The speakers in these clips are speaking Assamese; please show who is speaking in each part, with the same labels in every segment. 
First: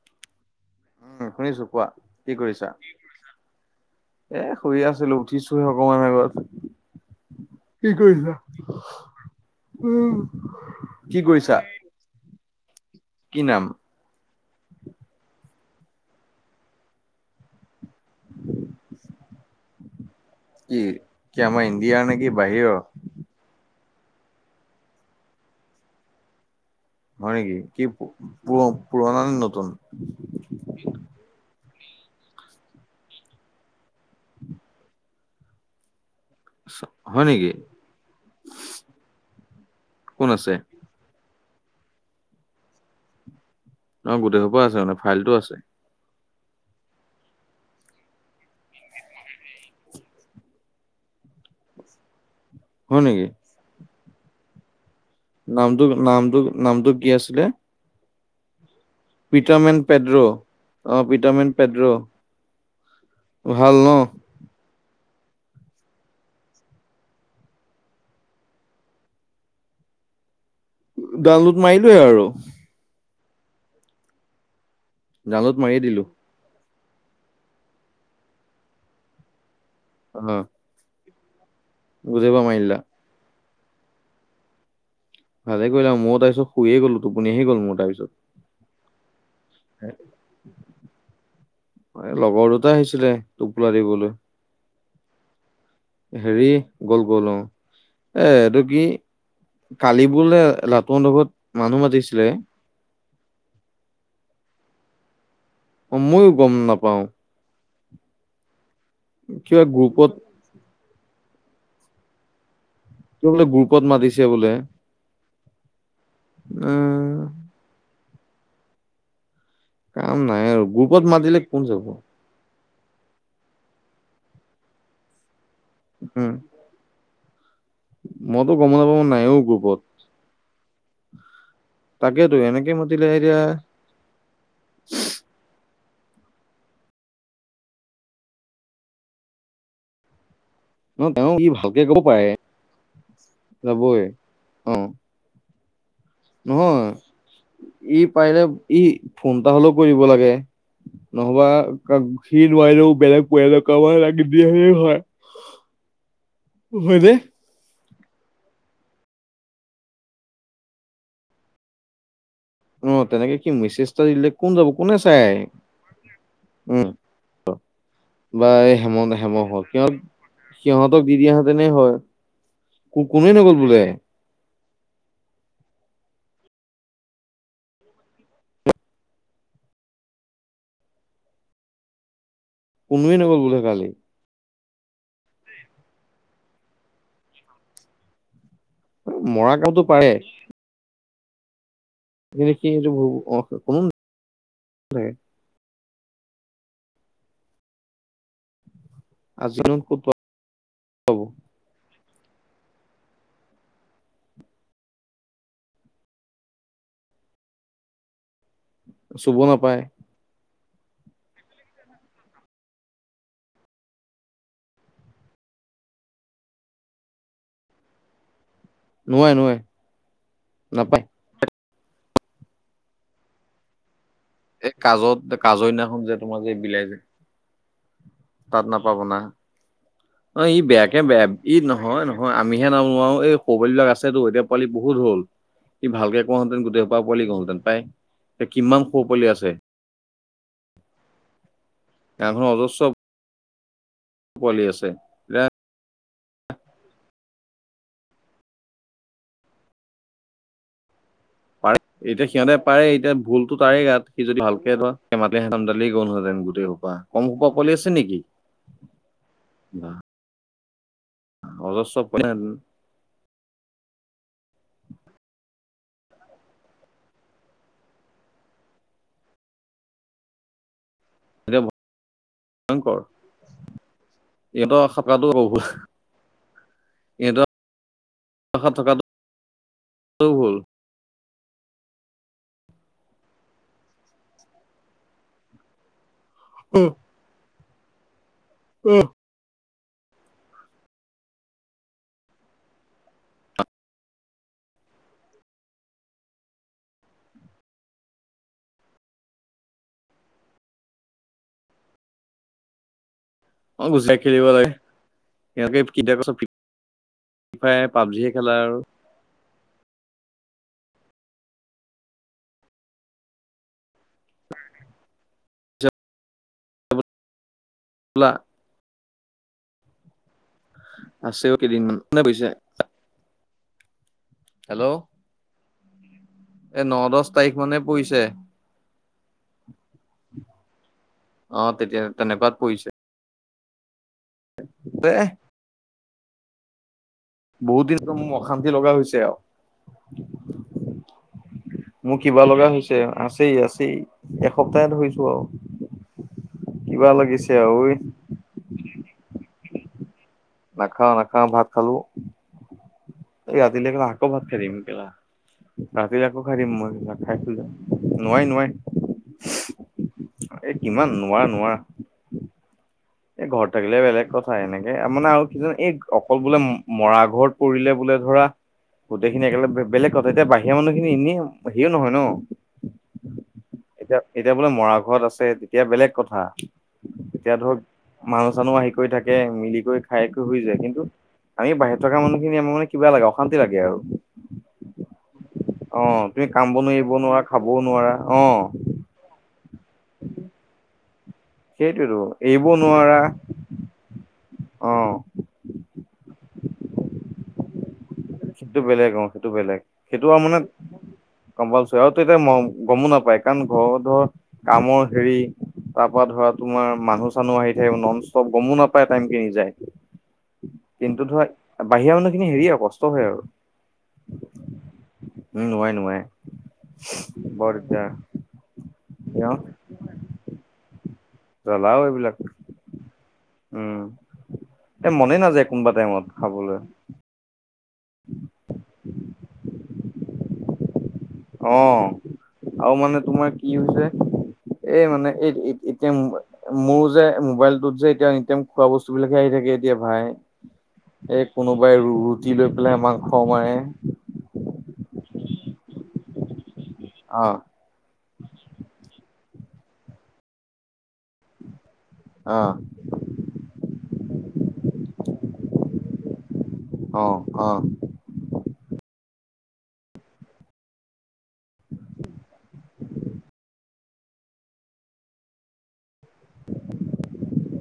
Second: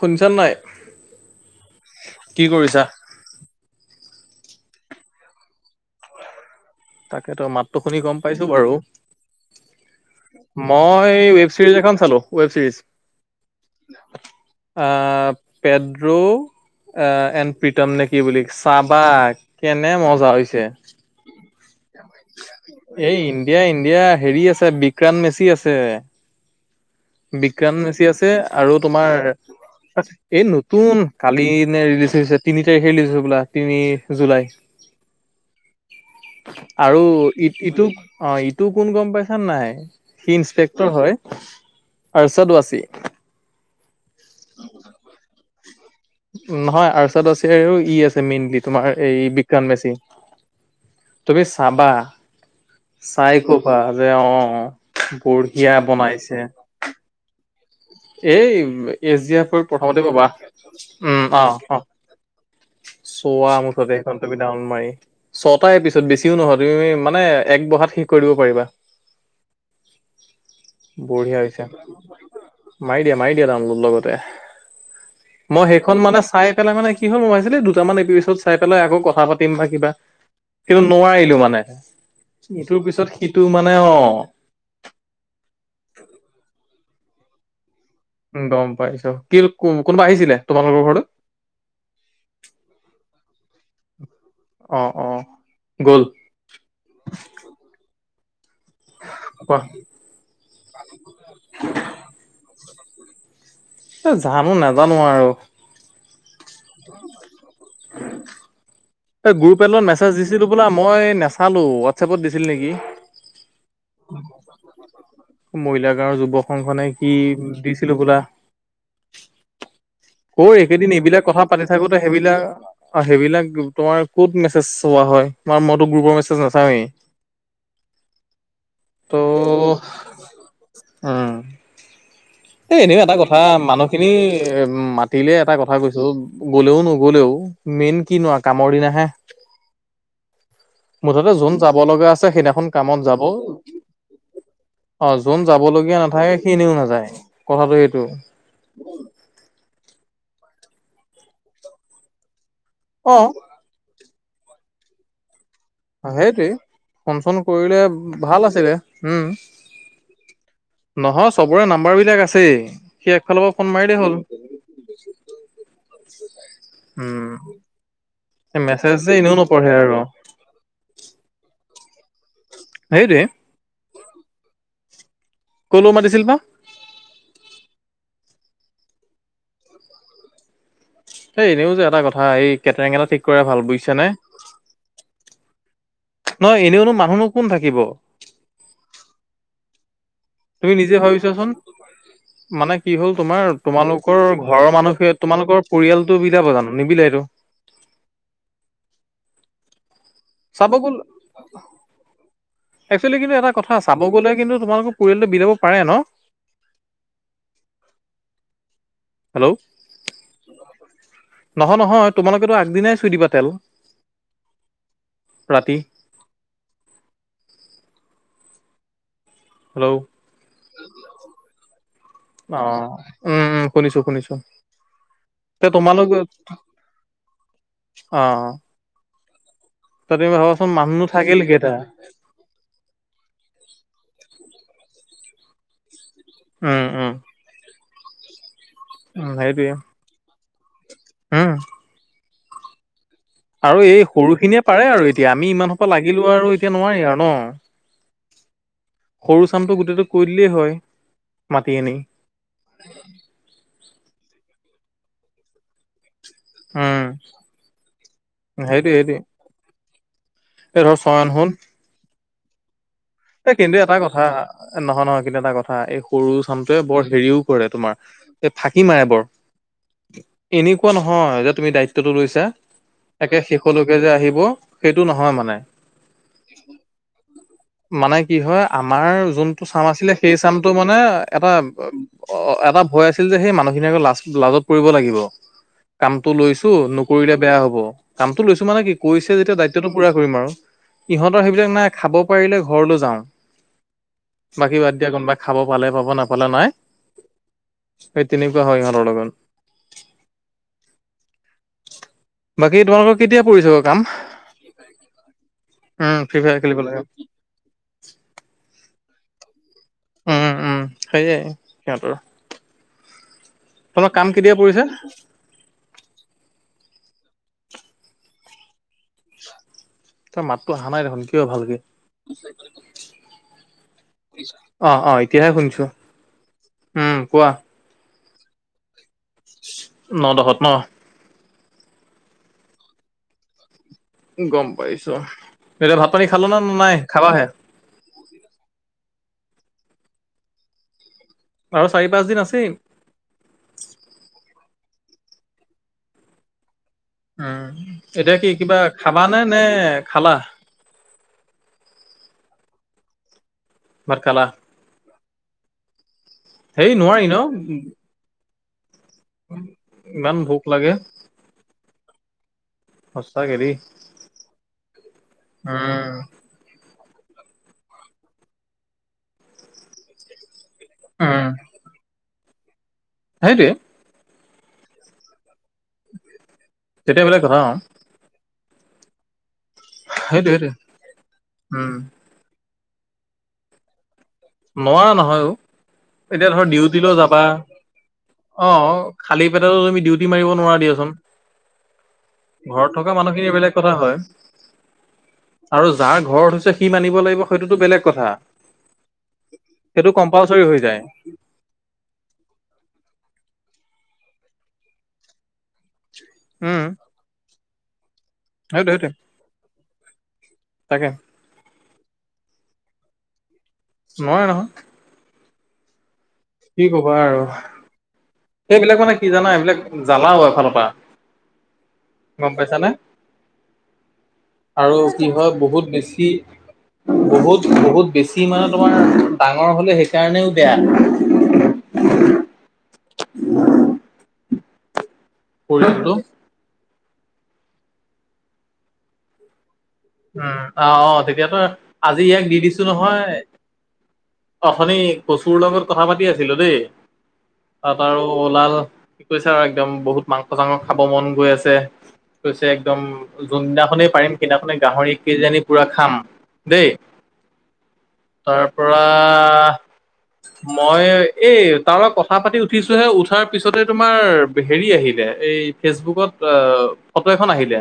Speaker 1: শুনিছা? নাই
Speaker 2: উম, শুনিছো কোৱা কি কৰিছা? এ শুই আছিলো উঠিছোহে অকমান আগত।
Speaker 1: তাকেতো মাতটো
Speaker 2: কি
Speaker 1: শুনি গম
Speaker 2: কৰিছা?
Speaker 1: পাইছো বাৰু। মই
Speaker 2: কি
Speaker 1: ৱেব
Speaker 2: কৰিছা?
Speaker 1: চিৰিজ এখন চালো ৱেব চিৰিজ।
Speaker 2: কি নাম?
Speaker 1: আহ পেড্ৰো এণ প্ৰীতম নে কি বুলি চাহবাগ। কেনে ম
Speaker 2: কি, কি আমাৰ ইণ্ডিয়াৰ নে কি বাহিৰৰ?
Speaker 1: এই ইণ্ডিয়া ইণ্ডিয়া হেৰি আছে বিক্ৰান্ত মেচি আছে।
Speaker 2: হয় নেকি
Speaker 1: বিজ্ঞান
Speaker 2: কি
Speaker 1: মেচি
Speaker 2: পু-
Speaker 1: আছে আৰু
Speaker 2: পুৰ- পুৰণা
Speaker 1: তোমাৰ
Speaker 2: নে নতুন?
Speaker 1: এই নতুন কালি ৰিলিজ হৈছে তিনি তাৰিখে ৰিলিজ হৈ বোলা তিনি জুলাই।
Speaker 2: চ-
Speaker 1: আৰু
Speaker 2: হয়
Speaker 1: ই
Speaker 2: নেকি
Speaker 1: -ইটো অ ইটো কোন গম পাইছ নাই
Speaker 2: কোন
Speaker 1: সি
Speaker 2: আছে?
Speaker 1: ইনস্পেক্টৰ হয়। আৰ্ষদ ৱাচী।
Speaker 2: অহ, গোটেই সোপা আছে মানে ফাইলটো আছে।
Speaker 1: নহয় আৰ্শদ ৱাৰ্শি আৰু ই আছে মেইনলি তোমাৰ বিক্ৰম মেছি। তুমি চাবা
Speaker 2: হয় নেকি?
Speaker 1: চাই কবা যে অ',। বঢ়িয়া
Speaker 2: নামটো নামটো
Speaker 1: বনাইছে।
Speaker 2: নামটো কি আছিলে
Speaker 1: এই এছ ডি এফৰ
Speaker 2: পিটাৰমেন
Speaker 1: প্ৰথমতে
Speaker 2: পেড্ৰ।
Speaker 1: কবা
Speaker 2: অ,
Speaker 1: উম,
Speaker 2: পিটাৰমেন
Speaker 1: অহ',
Speaker 2: পেড্ৰ
Speaker 1: অহ', চোৱা
Speaker 2: ভাল ন
Speaker 1: মুঠতে এইখন তুমি ডাওন মাৰি। ছটা এপিছড বেছিও নহয় তুমি মানে এক বহাত শেষ কৰি দিব পাৰিবা। [inaudible] বঢ়িয়া
Speaker 2: ডাউনলোড
Speaker 1: হৈছে।
Speaker 2: মাৰিলোয়ে আৰু।
Speaker 1: মাৰি দিয়া -মাৰি দিয়া ডাউনলোড লগতে
Speaker 2: ডাউনলোড
Speaker 1: মই
Speaker 2: মাৰিয়ে
Speaker 1: সেইখন
Speaker 2: দিলো।
Speaker 1: মানে চাই পেলাই মানে কি হল মাইছিলে দুটামান এপিচদ চাই পেলাই আকৌ কথা পাতিম বা কিবা
Speaker 2: অ,
Speaker 1: কিন্তু নোৱাৰি। [unintelligible] মানে
Speaker 2: গোটেইসোপা মাৰি দিলা
Speaker 1: ইটোৰ পিছত সিটো মানে অ',।
Speaker 2: ভালে কৰিলা ময়ো তাৰপিছত শুইয়েগ'লো টোপনিহে গ'লো মোৰ তাৰপিছত
Speaker 1: গম পাইছ কি কোনোবা আহিছিলে তোমালোকৰ ঘৰলে
Speaker 2: লগৰ দুটা আহিছিলে টোপোলা দিবলৈ।
Speaker 1: অ', অ', গ'ল
Speaker 2: হেৰি গ'ল -গ'ল অ এ এইটো
Speaker 1: কোৱা
Speaker 2: ই কালিবোলে লাটু হঁনতৰ ঘৰত মানুহ মাতিছিলে।
Speaker 1: এ জানো নাজানো আৰু।
Speaker 2: অ, মইও গম নাপাও।
Speaker 1: এই
Speaker 2: কিবা
Speaker 1: গ্ৰুপএলত মেছেজ
Speaker 2: গ্ৰুপত
Speaker 1: দিছিল বোলে মই নেচালো হোৱাটছএপত দিছিল নেকি।
Speaker 2: ত'বোলে গ্ৰুপত মাতিছে বোলে।
Speaker 1: মহিলা গাওঁৰ যুৱক
Speaker 2: এ
Speaker 1: সংখনে কি দিছিলো বোলা।
Speaker 2: কাম নাই
Speaker 1: অহ,
Speaker 2: আৰু
Speaker 1: এইকেইদিন
Speaker 2: গ্ৰুপত
Speaker 1: এইবিলাক
Speaker 2: মাতিলে
Speaker 1: কথা
Speaker 2: কোন
Speaker 1: পাতি
Speaker 2: যাব
Speaker 1: থাকোতে সেইবিলাক অহ, সেইবিলাক তোমাৰ ক'ত মেছেজ চোৱা হয় তোমাৰ মইতো গ্ৰুপৰ
Speaker 2: উম
Speaker 1: মেছেজ নাচাওঁৱেই।
Speaker 2: মইতো গম নাপাও নাইও গ্ৰুপত।
Speaker 1: হম,
Speaker 2: তাকেতো এনেকে
Speaker 1: এ এনেও
Speaker 2: মাতিলে
Speaker 1: এটা কথা
Speaker 2: এতিয়া
Speaker 1: মানুহ খিনি এ মাতিলে এটা কথা কৈছ গলেও নগলেও মেইন কিনো আ কামৰ দিনা হে।
Speaker 2: ন
Speaker 1: মুঠতে
Speaker 2: তেওঁ ই
Speaker 1: যোন যাব
Speaker 2: ভালকে ক'ব
Speaker 1: লগা আছে
Speaker 2: পাৰে
Speaker 1: সেইদিনাখন কামত যাব।
Speaker 2: যাবই অ
Speaker 1: অহ যোন যাব লগীয়া নাথাকে সি এনিও
Speaker 2: নহয়
Speaker 1: নাযায় কথাটো
Speaker 2: ই
Speaker 1: সেইটো
Speaker 2: পাৰিলে ই ফোনটা হলেও কৰিব লাগে নহবা সি নোৱাৰো
Speaker 1: অ
Speaker 2: বেলেগ পৰিয়ালৰ কাৰুবাৰ লাগি দিয়ে হয়
Speaker 1: সেইটোৱেই
Speaker 2: হয়নে?
Speaker 1: ফোন চন কৰিলে ভাল আছিলে উম নহয় চবৰে নাম্বাৰ বিলাক আছে
Speaker 2: অ'
Speaker 1: সি
Speaker 2: তেনেকে
Speaker 1: একফালৰ
Speaker 2: কি
Speaker 1: পৰা ফোন
Speaker 2: মেছেজ এটা
Speaker 1: মাৰিলেই হ'ল
Speaker 2: দিলে কোন যাব কোনে চাই
Speaker 1: উম
Speaker 2: বা এই
Speaker 1: মেছেজ
Speaker 2: হেমন্ত
Speaker 1: যে এনেও
Speaker 2: হেমক
Speaker 1: নপঢ়ে
Speaker 2: সিহঁত
Speaker 1: আৰু
Speaker 2: সিহঁতক দি দিয়াহেতেন হয় কো কো
Speaker 1: সেইটোৱে
Speaker 2: নগ'ল বোলে
Speaker 1: তোলো মাতিছিল না এই এনেও যে এটা কথা এই কেটৰেঙ এটা
Speaker 2: কোনোৱে
Speaker 1: ঠিক
Speaker 2: নগ'ল
Speaker 1: কৰে
Speaker 2: বোলে
Speaker 1: ভাল
Speaker 2: কালি।
Speaker 1: বুজিছ নে নহ এনেওনো মানুহনো কোন থাকিব
Speaker 2: মৰা গাঁওতো পাৰে
Speaker 1: তুমি নিজে ভাবিছাচোন
Speaker 2: কিন্তু সি
Speaker 1: মানে
Speaker 2: সেইটো
Speaker 1: কি হ'ল তোমাৰ
Speaker 2: কোনো
Speaker 1: তোমালোকৰ ঘৰৰ
Speaker 2: নাথাকে
Speaker 1: মানুহে তোমালোকৰ পৰিয়ালটো বিলাব জানো নিবিলাইটো
Speaker 2: আজি ক'ত বা
Speaker 1: চব গল একচুৱেলি কিন্তু এটা কথা চাব গলে কিন্তু তোমালোকৰ পৰিয়ালটো বিলাব পাৰে ন [inaudible] [unintelligible]
Speaker 2: চুব
Speaker 1: হেল্ল'
Speaker 2: নাপায়
Speaker 1: নহয় নহয় তোমালোকেতো আগদিনাই থই দিবা তেল ৰাতি
Speaker 2: নোৱাই নোৱাই
Speaker 1: হেল্ল'
Speaker 2: নাপায়
Speaker 1: অহ উম উম শুনিছো শুনিছো
Speaker 2: এই কাজত
Speaker 1: তে
Speaker 2: কাজৰদিনাখন
Speaker 1: তোমালোক
Speaker 2: যে তোমাৰ যে বিলাই যে তাত নাপাব না
Speaker 1: হয়
Speaker 2: অহ ই বেয়াকে বেয়া ই নহয় নহয় আমিহে নোবা নোৱাৰো এই খবাল বিলাক আছেতো এতিয়া পোৱালি বহুত হল। সি ভালকে কোৱা হেঁতেন গোটেই
Speaker 1: উম,
Speaker 2: সোপা
Speaker 1: উম,
Speaker 2: পোৱালি গল হেঁতেন পাই। এতিয়া কিমান কৌ সৰু পোৱালি আছে।
Speaker 1: হম।
Speaker 2: গাঁও খনৰ অজস্ৰ
Speaker 1: আৰু এই সৰু খিনিয়ে
Speaker 2: পোৱালি
Speaker 1: পাৰে
Speaker 2: আছে।
Speaker 1: আৰু এতিয়া আমি ইমানসোপা লাগি কিন্তু আৰু এতিয়া নোৱাৰি আৰু ন। সৰু চামটো গোটেইটো কৰি দিলেই হয়। মাতি
Speaker 2: পাৰে
Speaker 1: আনি
Speaker 2: এতিয়া সিহঁতে পাৰে এতিয়া ভুলতো তাৰে গাত সি যদি ভালকে ধমালি [unintelligible] স মাতে সঁতাম দালিে গল হয়। যেন গোটেই সোপা,
Speaker 1: উম,
Speaker 2: কমসোপা পোৱালি লি আছে নেকি, বা
Speaker 1: প [unintelligible] ৰৰ ছয়ন হল।
Speaker 2: আপোন।
Speaker 1: এ, কিন্তু এটা কথা নহয়, নহয় কিন্তু, এটা কথা। হা, এই সৰু চামটোৱে বৰ হেৰিও কৰে তোমাৰ এই ফাঁকি মাৰে বৰ। এনেকুৱা নহয় যে
Speaker 2: এতিয়া
Speaker 1: তুমি দায়িত্বটো লৈছা।
Speaker 2: ভয়ংকৰ
Speaker 1: তাকে শেষলৈকে যে আহিব সেইটো নহয় মানে।
Speaker 2: ইহঁত
Speaker 1: মানে কি হয় আমাৰ যোনটো চাম আছিলে সেই
Speaker 2: ভুল।
Speaker 1: চামটো মানে এটা এটা ভয় আছিল যে সেই মানুহখিনি আকৌ লাজ লাজত পৰিব লাগিব। কামটো লৈছো নকৰিলে বেয়া হব। কামটো লৈছো মানে কি
Speaker 2: অ',
Speaker 1: কৈছে যেতিয়া দায়িত্ব এতিয়াতো পোৰা কৰিম আৰু। ইহঁতৰ সেইবিলাক নাই খাব পাৰিলে ঘৰলৈ যাওঁ। বাকী বাদ দিয়া কোনোবাই খাব পালে পাব নাপালে নাই। এ, তেনেকুৱাই হয় ইহঁতৰ লগত। বাকী তোমালোকৰ কেতিয়া পৰিছে বাৰু কাম?
Speaker 2: গুচি যায় খেলিব লাগে
Speaker 1: উম ফিফায়াৰ খেলিব লাগে।
Speaker 2: ফ্ৰী ফায়াৰ পাবজি খেলা আৰু।
Speaker 1: উম, উম সেইয়ে সিহঁতৰ তোমাৰ কাম কেতিয়া পৰিছে?
Speaker 2: আৰু [unintelligible]
Speaker 1: তই মাতটো অহা নাই দেখোন কিয়
Speaker 2: আছেও
Speaker 1: ভালকে?
Speaker 2: কেইদিনমান কোনে কৈছে
Speaker 1: অ, অ এতিয়াহে শুনিছো।
Speaker 2: এ, ন,
Speaker 1: উম,
Speaker 2: দচ তাৰিখ মানে পৰিছে।
Speaker 1: ন দহ ত ন?
Speaker 2: অ, তেতিয়া তেনেকুৱাত পৰিছে।
Speaker 1: গম পাইছো
Speaker 2: এ
Speaker 1: এতিয়া ভাত পানী খালা না ন নাই? খাবাহে?
Speaker 2: বহুত দিন মোক অশান্তি লগা হৈছে আৰু।
Speaker 1: আৰু চাৰি
Speaker 2: মোৰ
Speaker 1: পাঁচ দিন
Speaker 2: কিবা
Speaker 1: আছেই।
Speaker 2: লগা হৈছে। আছেই আছেই এসপ্তাহ ধৰিছো আৰু। কিবা লাগিছে
Speaker 1: উম,
Speaker 2: আৰু ঐ
Speaker 1: এতিয়া কি কিবা খাবা নে নে খালা?
Speaker 2: নাখাওঁ নাখাওঁ ভাত খালো। এই ৰাতিলৈকে মই আকৌ ভাত খাই দিম কেলা ৰাতিলৈকে আকৌ খাই দিম
Speaker 1: হেই নোৱাৰি ন
Speaker 2: মই নোৱাই নোৱাই।
Speaker 1: ইমান ভোক
Speaker 2: এই
Speaker 1: লাগে
Speaker 2: কিমান নোৱাৰা নোৱাৰা। এ,
Speaker 1: সঁচাকে
Speaker 2: ঘৰত
Speaker 1: দেই।
Speaker 2: থাকিলে বেলেগ কথা। এনেকে মানে আৰু কি যে এই
Speaker 1: উম,
Speaker 2: অকল বোলে মৰা ঘৰত পৰিলে বোলে ধৰা গোটেইখিনি একেলগ বেলেগ কথা এতিয়া বাহি সেয়া মানুহখিনি এনেই
Speaker 1: উম,
Speaker 2: হেৰিও নহয় ন।
Speaker 1: সেইটোৱে।
Speaker 2: এতিয়া এতিয়া বোলে মৰা ঘৰত আছে তেতিয়া বেলেগ কথা।
Speaker 1: তেতিয়া বেলেগ কথা অহ।
Speaker 2: মানুহ-চানুহ আহি কৰি থাকে মিলি কৰি খাই
Speaker 1: সেইটোৱে
Speaker 2: শুই
Speaker 1: সেইটোৱে।
Speaker 2: যায় কিন্তু আমি
Speaker 1: উম,
Speaker 2: বাহিৰত থকা মানুহখিনি আমাৰ মানে কিবা লাগে অশান্তি লাগে আৰু।
Speaker 1: নোৱাৰা নহয়ও।
Speaker 2: অ তুমি
Speaker 1: এতিয়া
Speaker 2: কাম
Speaker 1: ধৰ
Speaker 2: বনো এৰিব
Speaker 1: ডিউটিলৈ যাবা
Speaker 2: নোৱাৰা খাবও নোৱাৰা
Speaker 1: অ খালী পে তুমি ডিউটি মাৰিব নোৱাৰ
Speaker 2: সেইটোৱেতো
Speaker 1: দিয়াচোন।
Speaker 2: এৰিবও
Speaker 1: ঘৰত থকা
Speaker 2: নোৱাৰা
Speaker 1: মানুহখিনি এই বেলেগ কথা হয়।
Speaker 2: অ
Speaker 1: আৰু যাৰ ঘৰত হৈছে সি মানিব লাগিব সেইটোতো বেলেগ কথা।
Speaker 2: সেইটো বেলেগ অ সেইটো বেলেগ সেইটো আৰু মানে
Speaker 1: কম্পালচৰি হৈ যায়
Speaker 2: কম্পালচ আৰু এতিয়া গমো নাপায় কাৰণ, ঘ ধৰ কামৰ হেৰি তাৰ পৰা ধৰা
Speaker 1: উম
Speaker 2: তোমাৰ মানুহ চানুহ আহি থাকে নন চব গমো
Speaker 1: সেইটোৱে
Speaker 2: নাপায়
Speaker 1: সেইটোৱে
Speaker 2: টাইম কেনি যায়
Speaker 1: তাকে
Speaker 2: কিন্তু ধৰা বাহিৰা মানুহখিনি হেৰি আৰু কষ্ট হয় আৰু।
Speaker 1: নোৱাৰে নহয়।
Speaker 2: উম নোৱাএ নোৱাৰে।
Speaker 1: কি কবা আৰু
Speaker 2: বৰ দিগদাৰ
Speaker 1: সেইবিলাক মানে কি জানা
Speaker 2: তেওঁ
Speaker 1: এইবিলাক জ্বালাও এফালৰ পৰা।
Speaker 2: জ্বলাও এইবিলাক।
Speaker 1: গম পাইছানে
Speaker 2: উম
Speaker 1: আৰু
Speaker 2: এ
Speaker 1: কি
Speaker 2: মনে
Speaker 1: হয়
Speaker 2: নাযায়
Speaker 1: বহুত
Speaker 2: কোনোবা
Speaker 1: বেছি
Speaker 2: টাইমত খাবলৈ
Speaker 1: বহুত। বহুত বেছি মানে তোমাৰ ডাঙৰ হ'লে সেইকাৰণেও বেয়া।
Speaker 2: অ আৰু মানে তোমাৰ কি হৈছে এই মানে এই এতিয়া
Speaker 1: পৰিয়ালটো
Speaker 2: মোৰো যে মোবাইল টোত যে এতিয়া এনিটাইম খোৱা বস্তু বিলাকহে আহি থাকে। এতিয়া ভাই
Speaker 1: উম অ অ
Speaker 2: এই
Speaker 1: তেতিয়াতো
Speaker 2: কোনোবাই
Speaker 1: আজি ইয়াক দি
Speaker 2: ৰুটি লৈ
Speaker 1: দিছো
Speaker 2: পেলাই
Speaker 1: নহয়
Speaker 2: মাংস মাৰে।
Speaker 1: অথনি কচুৰ লগত কথা পাতি আছিলো দেই
Speaker 2: অ
Speaker 1: তাত আৰু ওলাল কৈছে আৰু একদম বহুত মাংস চাংস খাব মন গৈ আছে।
Speaker 2: অ
Speaker 1: কৈছে একদম যোনদিনাখনে পাৰিম সেইদিনাখনে কিজানি পুৰা খাম। দেই
Speaker 2: অ অহ।
Speaker 1: তাৰ পৰা মই! এই তাৰ কথা পাতি উঠিছোহে উঠাৰ পিছতে। তোমাৰ হেৰি আহিলে এই ফেচবুকত ফটো এখন আহিলে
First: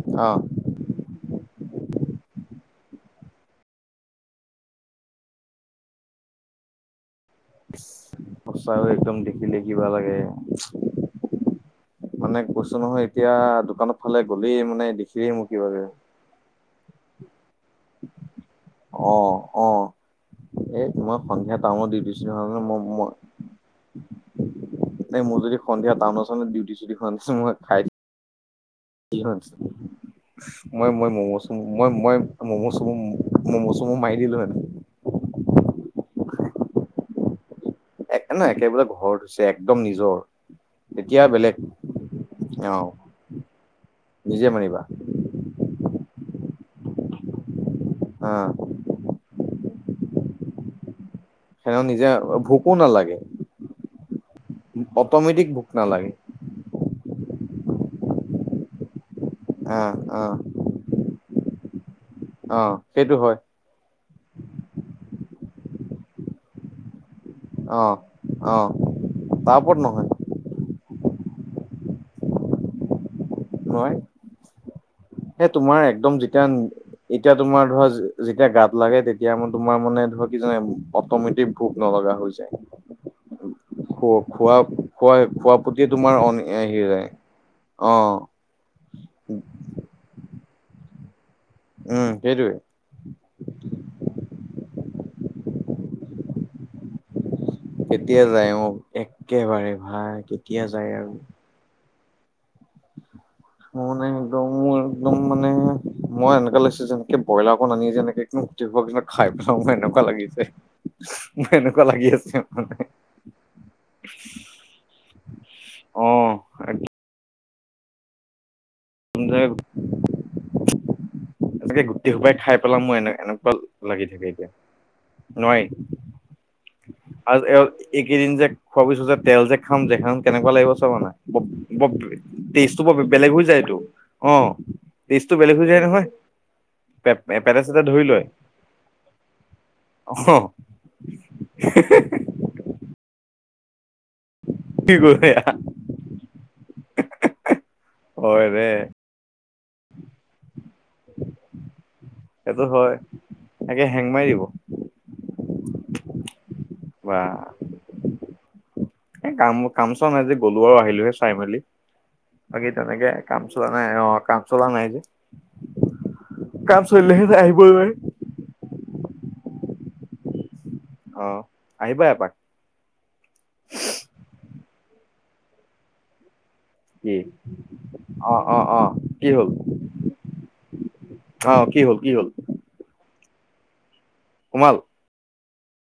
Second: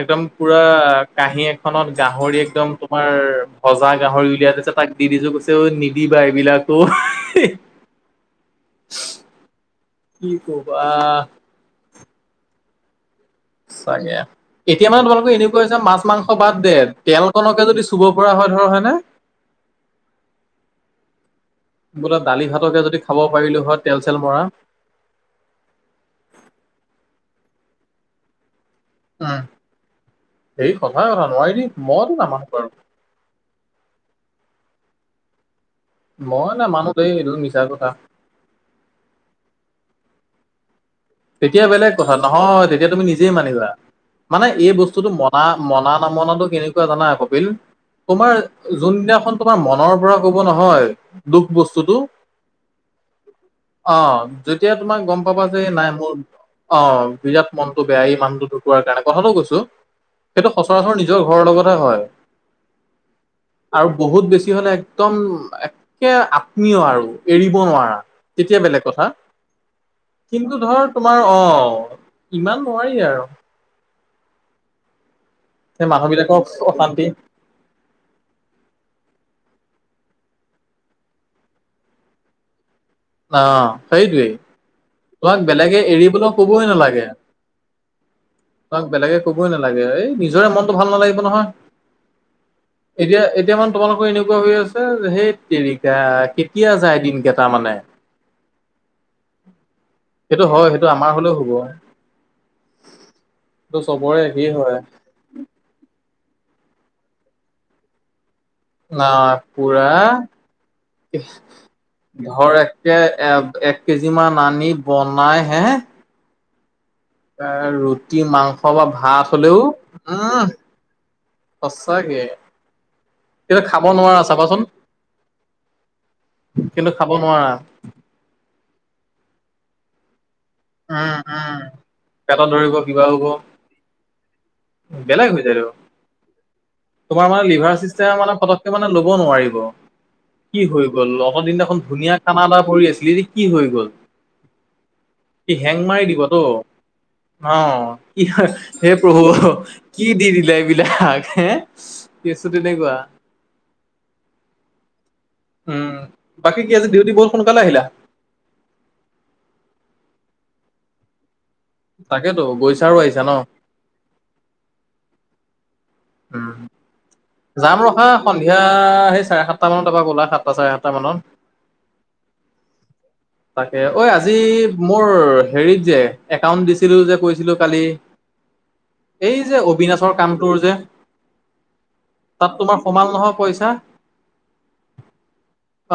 Speaker 1: একদম
Speaker 2: অ
Speaker 1: পুৰা কাঁহী এখনত গাহৰি, একদম তোমাৰ ভজা গাহৰি উলিয়াই দিছে তাক দি দিছো কৈছে, ঐ নিদিবা এইবিলাকো।
Speaker 2: সঁচাকও একদম দেখিলে কিবাল লাগে।
Speaker 1: কি কবা
Speaker 2: অনেক বস্তু নহয়। এতিয়া দোকানৰ
Speaker 1: চাগে
Speaker 2: ফালে গ'লেই
Speaker 1: এতিয়া মানে তোমালোকে
Speaker 2: দেখিলেই মোৰ
Speaker 1: এনেকুৱা
Speaker 2: কিবা
Speaker 1: হৈছে
Speaker 2: লাগে
Speaker 1: মাছ মাংস বাদ দে। তেল কনকে যদি চুব পৰা হয়। ধৰ হয়নে
Speaker 2: আহ আহ। এই মই সন্ধিয়া টামত দি
Speaker 1: বোলে
Speaker 2: দিছিলো
Speaker 1: দালি
Speaker 2: ম
Speaker 1: ভাতকে যদি
Speaker 2: মই,
Speaker 1: খাব পাৰিলো হয় তেল চেল মৰা
Speaker 2: এ মোৰ যদি সন্ধিয়া টাউনত চ ডিউটি চ স মই খাই দিম।
Speaker 1: উম হেৰি
Speaker 2: মই
Speaker 1: সঁচাই
Speaker 2: মই
Speaker 1: কথা
Speaker 2: মম
Speaker 1: নোৱাৰি
Speaker 2: মই
Speaker 1: মইতো
Speaker 2: মই
Speaker 1: নামানো
Speaker 2: মম
Speaker 1: বাৰু
Speaker 2: চ মম। মাই দিলোঁ।
Speaker 1: মই নে মানুহ দেই এইদোৰ মিছা কৰ।
Speaker 2: একে নহ একেবোলে ঘৰ হৈছে একদম নিজৰ।
Speaker 1: তেতিয়া বেলেগ কথা নহয়
Speaker 2: অ',
Speaker 1: তেতিয়া তুমি নিজেই মানিবা। মানে
Speaker 2: নিজে
Speaker 1: এই
Speaker 2: মাৰিবা
Speaker 1: বস্তুটো মনা মনা নামনাটো কেনেকুৱা জানাই কপিল। তোমাৰ
Speaker 2: অ',
Speaker 1: যোনদিনাখন তোমাৰ মনৰ পৰা কব নহয়। দুখ
Speaker 2: সেনেও
Speaker 1: বস্তুটো
Speaker 2: নিজে ভোকো নালাগে।
Speaker 1: অ যেতিয়া তোমাক গম পাবা
Speaker 2: অট'মেটিক
Speaker 1: যে
Speaker 2: ভোক
Speaker 1: নাই। মোৰ
Speaker 2: নালাগে
Speaker 1: অ বিৰাট মনতটো বেয় এই মানুহটো ঢুকোৱাৰ কাৰণে। কথাটো কৈছো
Speaker 2: অ', অ',
Speaker 1: সেইটো সচৰাচৰ নিজৰ ঘৰৰ লগতহে হয়।
Speaker 2: অ সেইটো হয়।
Speaker 1: আৰু বহুত বেছি হলে একদম একে আত্মীয়, আৰু এৰিব নোৱাৰা
Speaker 2: অ',
Speaker 1: তেতিয়া
Speaker 2: অ',
Speaker 1: বেলেগ কথা
Speaker 2: তাৰ ওপৰত নহয়
Speaker 1: কিন্তু ধৰক তোমাৰ অ ইমান নোৱাৰি, আৰু
Speaker 2: ন। এ তোমাৰ
Speaker 1: সেই মানুহ
Speaker 2: একদম
Speaker 1: বিলাকক
Speaker 2: যেতিয়া
Speaker 1: অশান্তি
Speaker 2: এতিয়া তোমাৰ ধৰা যেতিয়া গাত লাগে তেতিয়া মানে তোমাৰ মানে ধ কি জান অটমেটিক ভোক নলগা হৈ যায়
Speaker 1: অ
Speaker 2: খ
Speaker 1: সেইটোৱেই
Speaker 2: খোৱা খোৱা
Speaker 1: তোমাক
Speaker 2: খোৱা
Speaker 1: বেলেগে
Speaker 2: প্ৰতি তোমাৰ
Speaker 1: এৰিবলৈ
Speaker 2: এনে
Speaker 1: কবই
Speaker 2: আহি
Speaker 1: নালাগে
Speaker 2: যায়। অহ
Speaker 1: তোমাক বেলেগে কবই নালাগে এই নিজৰে মনতো ভাল নালাগিব নহয়।
Speaker 2: উম সেইটোৱে
Speaker 1: এতিয়া এতিয়া মানে তোমালোকৰ এনেকুৱা হৈ আছে সেই তেৰিকা কেতিয়া যায় দিন কেইটা মানে
Speaker 2: কেতিয়া যায় অ একেবাৰে ভাই
Speaker 1: সেইটো
Speaker 2: কেতিয়া
Speaker 1: হয় সেইটো
Speaker 2: যায়
Speaker 1: আমাৰ
Speaker 2: আৰু
Speaker 1: হলেও হ'ব সেইটো
Speaker 2: মানে
Speaker 1: চবৰে
Speaker 2: একদম
Speaker 1: একেই হয়
Speaker 2: একদম মানে মই এনেকুৱা লাগিছে যেন ব্ৰইলাকণ আনি যেনেকে এক খাই পেলাওঁ যেন এনেকুৱা লাগিছে
Speaker 1: এ
Speaker 2: মোৰ এনেকুৱা লাগি আছে
Speaker 1: ধৰ
Speaker 2: মানে
Speaker 1: একে এ এক কেজি মান আনি বনাই হে [unintelligible]
Speaker 2: হয় নি
Speaker 1: আ ৰুটি মাংস বা ভাত
Speaker 2: যে
Speaker 1: হলেও উম
Speaker 2: এনেকে গোটেই
Speaker 1: সঁচাকে
Speaker 2: সোপাই খাই পেলাম মোৰ এ এনেকুৱা
Speaker 1: কিন্তু খাব
Speaker 2: লাগি
Speaker 1: নোৱাৰা
Speaker 2: থাকে এতিয়া
Speaker 1: চাবাচোন
Speaker 2: নোৱাৰি
Speaker 1: কিন্তু খাব নোৱাৰা
Speaker 2: আৰু এইকেইদিন যে খোৱা পিছত যে তেল যে খাম দে খাম কেনেকুৱা লাগিব চপ আনা
Speaker 1: উম উম
Speaker 2: ব
Speaker 1: পেটত ধৰিব
Speaker 2: টেষ্টটো ব
Speaker 1: কিবা
Speaker 2: বৰ
Speaker 1: হব
Speaker 2: বেলেগ হৈ যায় ক টেষ্টটো বেলেগ হৈ যায় নহয়।
Speaker 1: তোমাৰ
Speaker 2: পে-
Speaker 1: মানে
Speaker 2: পেটে
Speaker 1: লিভাৰ
Speaker 2: চেটে ধৰি
Speaker 1: চিষ্টেম
Speaker 2: লয়
Speaker 1: মানে পতকে মানে ল'ব নোৱাৰিব
Speaker 2: অ
Speaker 1: কি হৈ গ'ল লগত দিনাখন ধুনীয়া খানা এটা কৰি আছিলি কি হৈ গ'ল
Speaker 2: [unintelligible]
Speaker 1: কি হেং মাৰি দিবটো, অ কি হে
Speaker 2: হয় দে
Speaker 1: হে প্ৰভু কি দি দিলে এইবিলাক হে কেচটো
Speaker 2: এইটো হয়
Speaker 1: তেনেকুৱা
Speaker 2: একে হেং মাৰি দিব।
Speaker 1: উম, বাকী কি আজি ডিউটি বৰ সোনকালে আহিলা?
Speaker 2: এ কাম কাম চাম আজি গ'লো আৰু আহিলোৱে চাই মেলি।
Speaker 1: তাকেতো
Speaker 2: বাকী
Speaker 1: গৈছা আৰু
Speaker 2: তেনেকে
Speaker 1: আহিছা ন?
Speaker 2: কাম চলা নাই অ কাম চলা নাই যে
Speaker 1: উম,
Speaker 2: কাম চলিলেহে আহিব
Speaker 1: যাম
Speaker 2: নোৱাৰি
Speaker 1: ৰখা সন্ধিয়া সেই চাৰে সাতটা মানৰ তাপা গ'লা সাতটা চাৰে সাত
Speaker 2: অহ আহিবা এপাক।
Speaker 1: তাকে ঐ আজি মোৰ কাউণ্ট দিছিলোঁ যে
Speaker 2: কি
Speaker 1: কৈছিলো কালি,
Speaker 2: অ অ অ
Speaker 1: এই যে অবিনাচৰ কামটোৰ যে
Speaker 2: অহ কি হ'ল কি হ'ল
Speaker 1: পইছা
Speaker 2: সোমাল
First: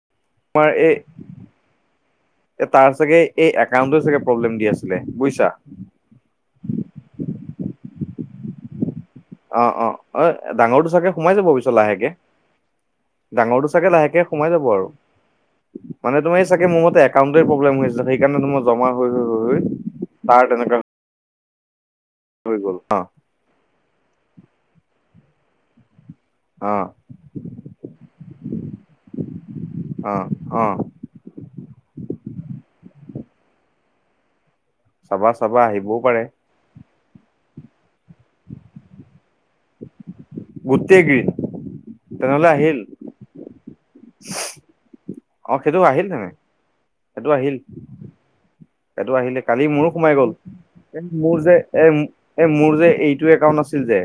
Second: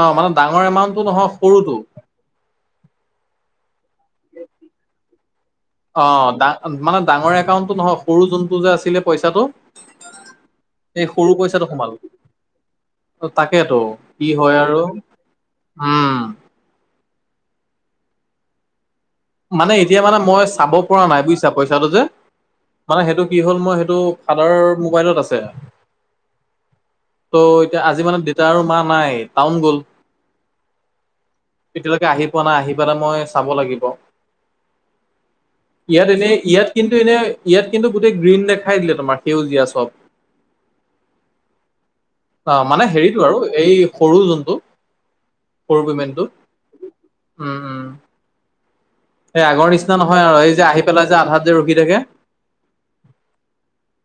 Speaker 1: অ মানে ডাঙৰ এমাউণ্টটো নহয় সৰুটো।
Speaker 2: এ তাৰ চাগে এই একাউণ্টৰ চাগে প্ৰব্লেম দি আছিলে বুয়িছা।
Speaker 1: অ ডা মানে ডাঙৰ একাউণ্টটো নহয় সৰু যোনটো যে আছিলে। পইচাটো
Speaker 2: অ অ অ ডাঙৰটো
Speaker 1: এই
Speaker 2: চাগে
Speaker 1: সৰু
Speaker 2: সোমাই যাব
Speaker 1: পইচাটো
Speaker 2: পিছত
Speaker 1: সোমাল।
Speaker 2: লাহেকে। ডাঙৰটো
Speaker 1: তাকেতো
Speaker 2: চাগে লাহেকে
Speaker 1: কি
Speaker 2: সোমাই
Speaker 1: হয়
Speaker 2: যাব আৰু মানে
Speaker 1: উম,
Speaker 2: তোমাৰ এই চাগে মোৰ মতে একাউণ্টটোৱে প্ৰব্লেম হৈ আছিলে সেইকাৰণে তোমাৰ জমা হৈ হৈ হৈ হৈ
Speaker 1: মানে এতিয়া মানে মই
Speaker 2: তাৰ
Speaker 1: চাব
Speaker 2: তেনেকা
Speaker 1: পৰা নাই বুয়িছা পইছাটো যে
Speaker 2: হৈ গ'ল অ
Speaker 1: মানে সেইটো কি হ'ল মই সেই টো ফাদাৰৰ মোবাইলত আছে।
Speaker 2: অ
Speaker 1: ত' এতিয়া আজি মানে দেতা আৰু মা নাই, টাউন গ'ল।
Speaker 2: অ অ
Speaker 1: এতিয়ালৈকে আহি পোৱা নাই, আহি পালে মই চাব লাগিব।
Speaker 2: চাবা চাবা আহিবও
Speaker 1: ইয়াত
Speaker 2: পাৰে
Speaker 1: এনে ইয়াত কিন্ ত এনে ইয়াত কিন্তু গোটেই গ্ৰীণ দেখাই দিলে তোমাৰ সেউজীয়া চব।
Speaker 2: গোটেই গ্ৰীণ তেনেহলে
Speaker 1: অ
Speaker 2: আহিল
Speaker 1: মানে হেৰিটো আৰু এই সৰু যোনটো।
Speaker 2: অ সেইটো
Speaker 1: সৰু
Speaker 2: আহিল
Speaker 1: পেমেন্ট টো,
Speaker 2: তেনে
Speaker 1: ওম ওম।
Speaker 2: এইটো আহিলে, কালি মোৰো সোমাই গ'ল।
Speaker 1: পেলাই
Speaker 2: মোৰ
Speaker 1: আধাত
Speaker 2: যে
Speaker 1: ৰখি
Speaker 2: এ
Speaker 1: থাকে
Speaker 2: এ মোৰ যে এইটো একাউণ্ট আছিল। যে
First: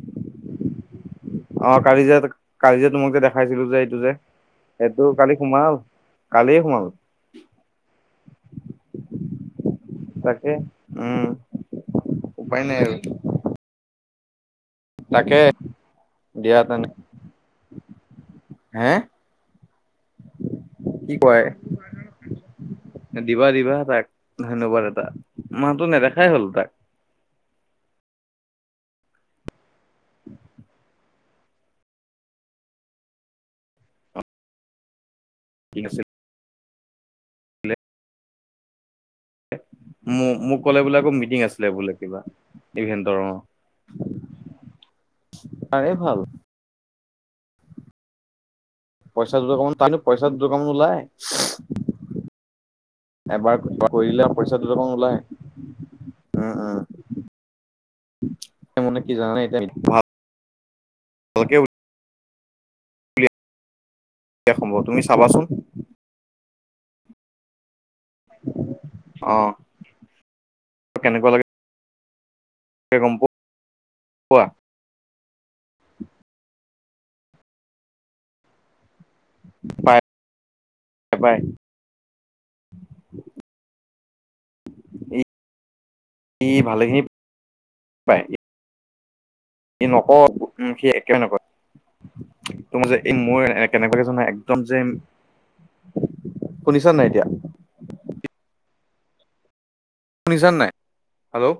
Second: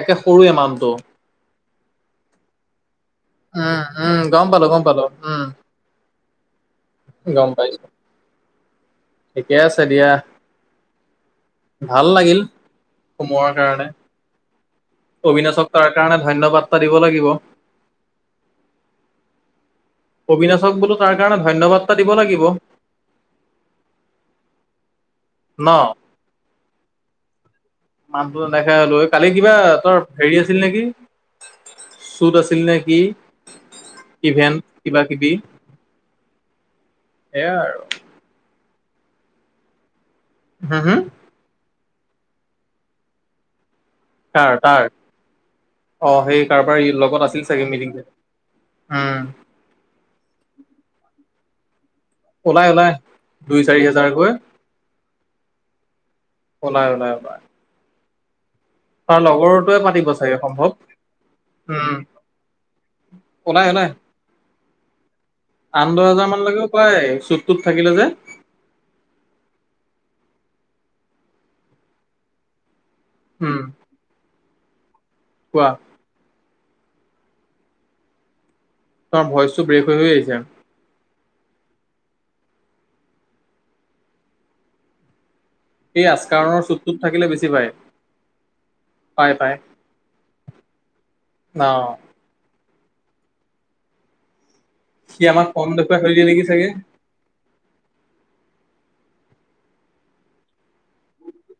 Speaker 1: একে সৰু এমাউন্তো।
Speaker 2: অ কালি যে কালি যে তোমাক যে দেখাইছিলো যে
Speaker 1: উম
Speaker 2: এইটো যে,
Speaker 1: উম গম পালো গম
Speaker 2: সেইটো
Speaker 1: পালো
Speaker 2: কালি
Speaker 1: উম
Speaker 2: সোমাল, কালিয়ে সোমাল।
Speaker 1: গম পাইছো ঠিকে আছে দিয়া।
Speaker 2: তাকে উম
Speaker 1: ভাল লাগিল,
Speaker 2: উপায় নাই আৰু
Speaker 1: সোমোৱাৰ কাৰণে।
Speaker 2: তাকে
Speaker 1: অবিনাচক তাৰ কাৰণে
Speaker 2: দিয়া
Speaker 1: ধন্যবাদ এটা
Speaker 2: তেনে
Speaker 1: দিব লাগিব।
Speaker 2: হে?
Speaker 1: অবিনাচক বোলো
Speaker 2: কি
Speaker 1: তাৰ কাৰণে
Speaker 2: কয়
Speaker 1: ধন্যবাদ এটা দিব লাগিব।
Speaker 2: দিবা দিবা তাক ধন্যবাদ এটা।
Speaker 1: ন
Speaker 2: মানুহটো নেদেখাই হ'ল তাক।
Speaker 1: মানুহটো নেদেখা হ'লগৈ। কালি কিবা তোৰ হেৰী আছিল নেকি? ছোট আছিল নেকি? ইভেন্ট কিবা কিবি।
Speaker 2: ঠিক আছে।
Speaker 1: সেইয়া আৰু।
Speaker 2: মো-মোক কলে
Speaker 1: হম
Speaker 2: বোলে
Speaker 1: হম
Speaker 2: আকৌ মিটিং আছিলে বোলে কিবা, ইভেন্টৰ অ।
Speaker 1: তাৰ তাৰ।
Speaker 2: তাৰে
Speaker 1: অ
Speaker 2: ভাল
Speaker 1: সেই কাৰবাৰ লগত আছিল চাগে মিটিং-চিটি
Speaker 2: পইচা দুটকামান তাৰ কিন্তু পইচা দুটকামান ওলাই।
Speaker 1: ওলাই ওলাই,
Speaker 2: এবাৰ
Speaker 1: দুই চাৰি
Speaker 2: কৰিলে
Speaker 1: হাজাৰকৈ।
Speaker 2: পইচা দুটকামান ওলাই উম উম
Speaker 1: ওলাই ওলাই ওলাই।
Speaker 2: [inaudible] কি
Speaker 1: তাৰ
Speaker 2: জানানে এতিয়া
Speaker 1: লগৰটোৱে পাতিব চাগে সম্ভৱ।
Speaker 2: ভালকে
Speaker 1: উম।
Speaker 2: উলিয়াই
Speaker 1: ওলাই ওলাই।
Speaker 2: সম্ভৱ তুমি চাবাচোন
Speaker 1: আঠ দহ হেজাৰ মান লৈকে ওলাই, চুট টোত থাকিলে যে।
Speaker 2: অ। কেনেকুৱা লাগে গম পোৱা?
Speaker 1: কোৱাহ। তোমাৰ ভইচটো ব্ৰেক
Speaker 2: পাই
Speaker 1: হৈ হৈ আহিছে।
Speaker 2: পাই
Speaker 1: সেই
Speaker 2: ই
Speaker 1: আচকাৰণৰ চুট
Speaker 2: ভালেখিনি
Speaker 1: টোত থাকিলে বেছি পায়।
Speaker 2: পায়
Speaker 1: পাই পাই
Speaker 2: ই নক উ সি একোৱে নকয়,
Speaker 1: অ
Speaker 2: তুমি যে এই মোৰ কেনেকুৱাজন নহ - একম যে,
Speaker 1: সি আমাক কম দেখুৱাই থৈ দিয়ে নেকি চাগে
Speaker 2: শুনিছা নাই এতিয়া? শুনিছ নাই? হেল্ল',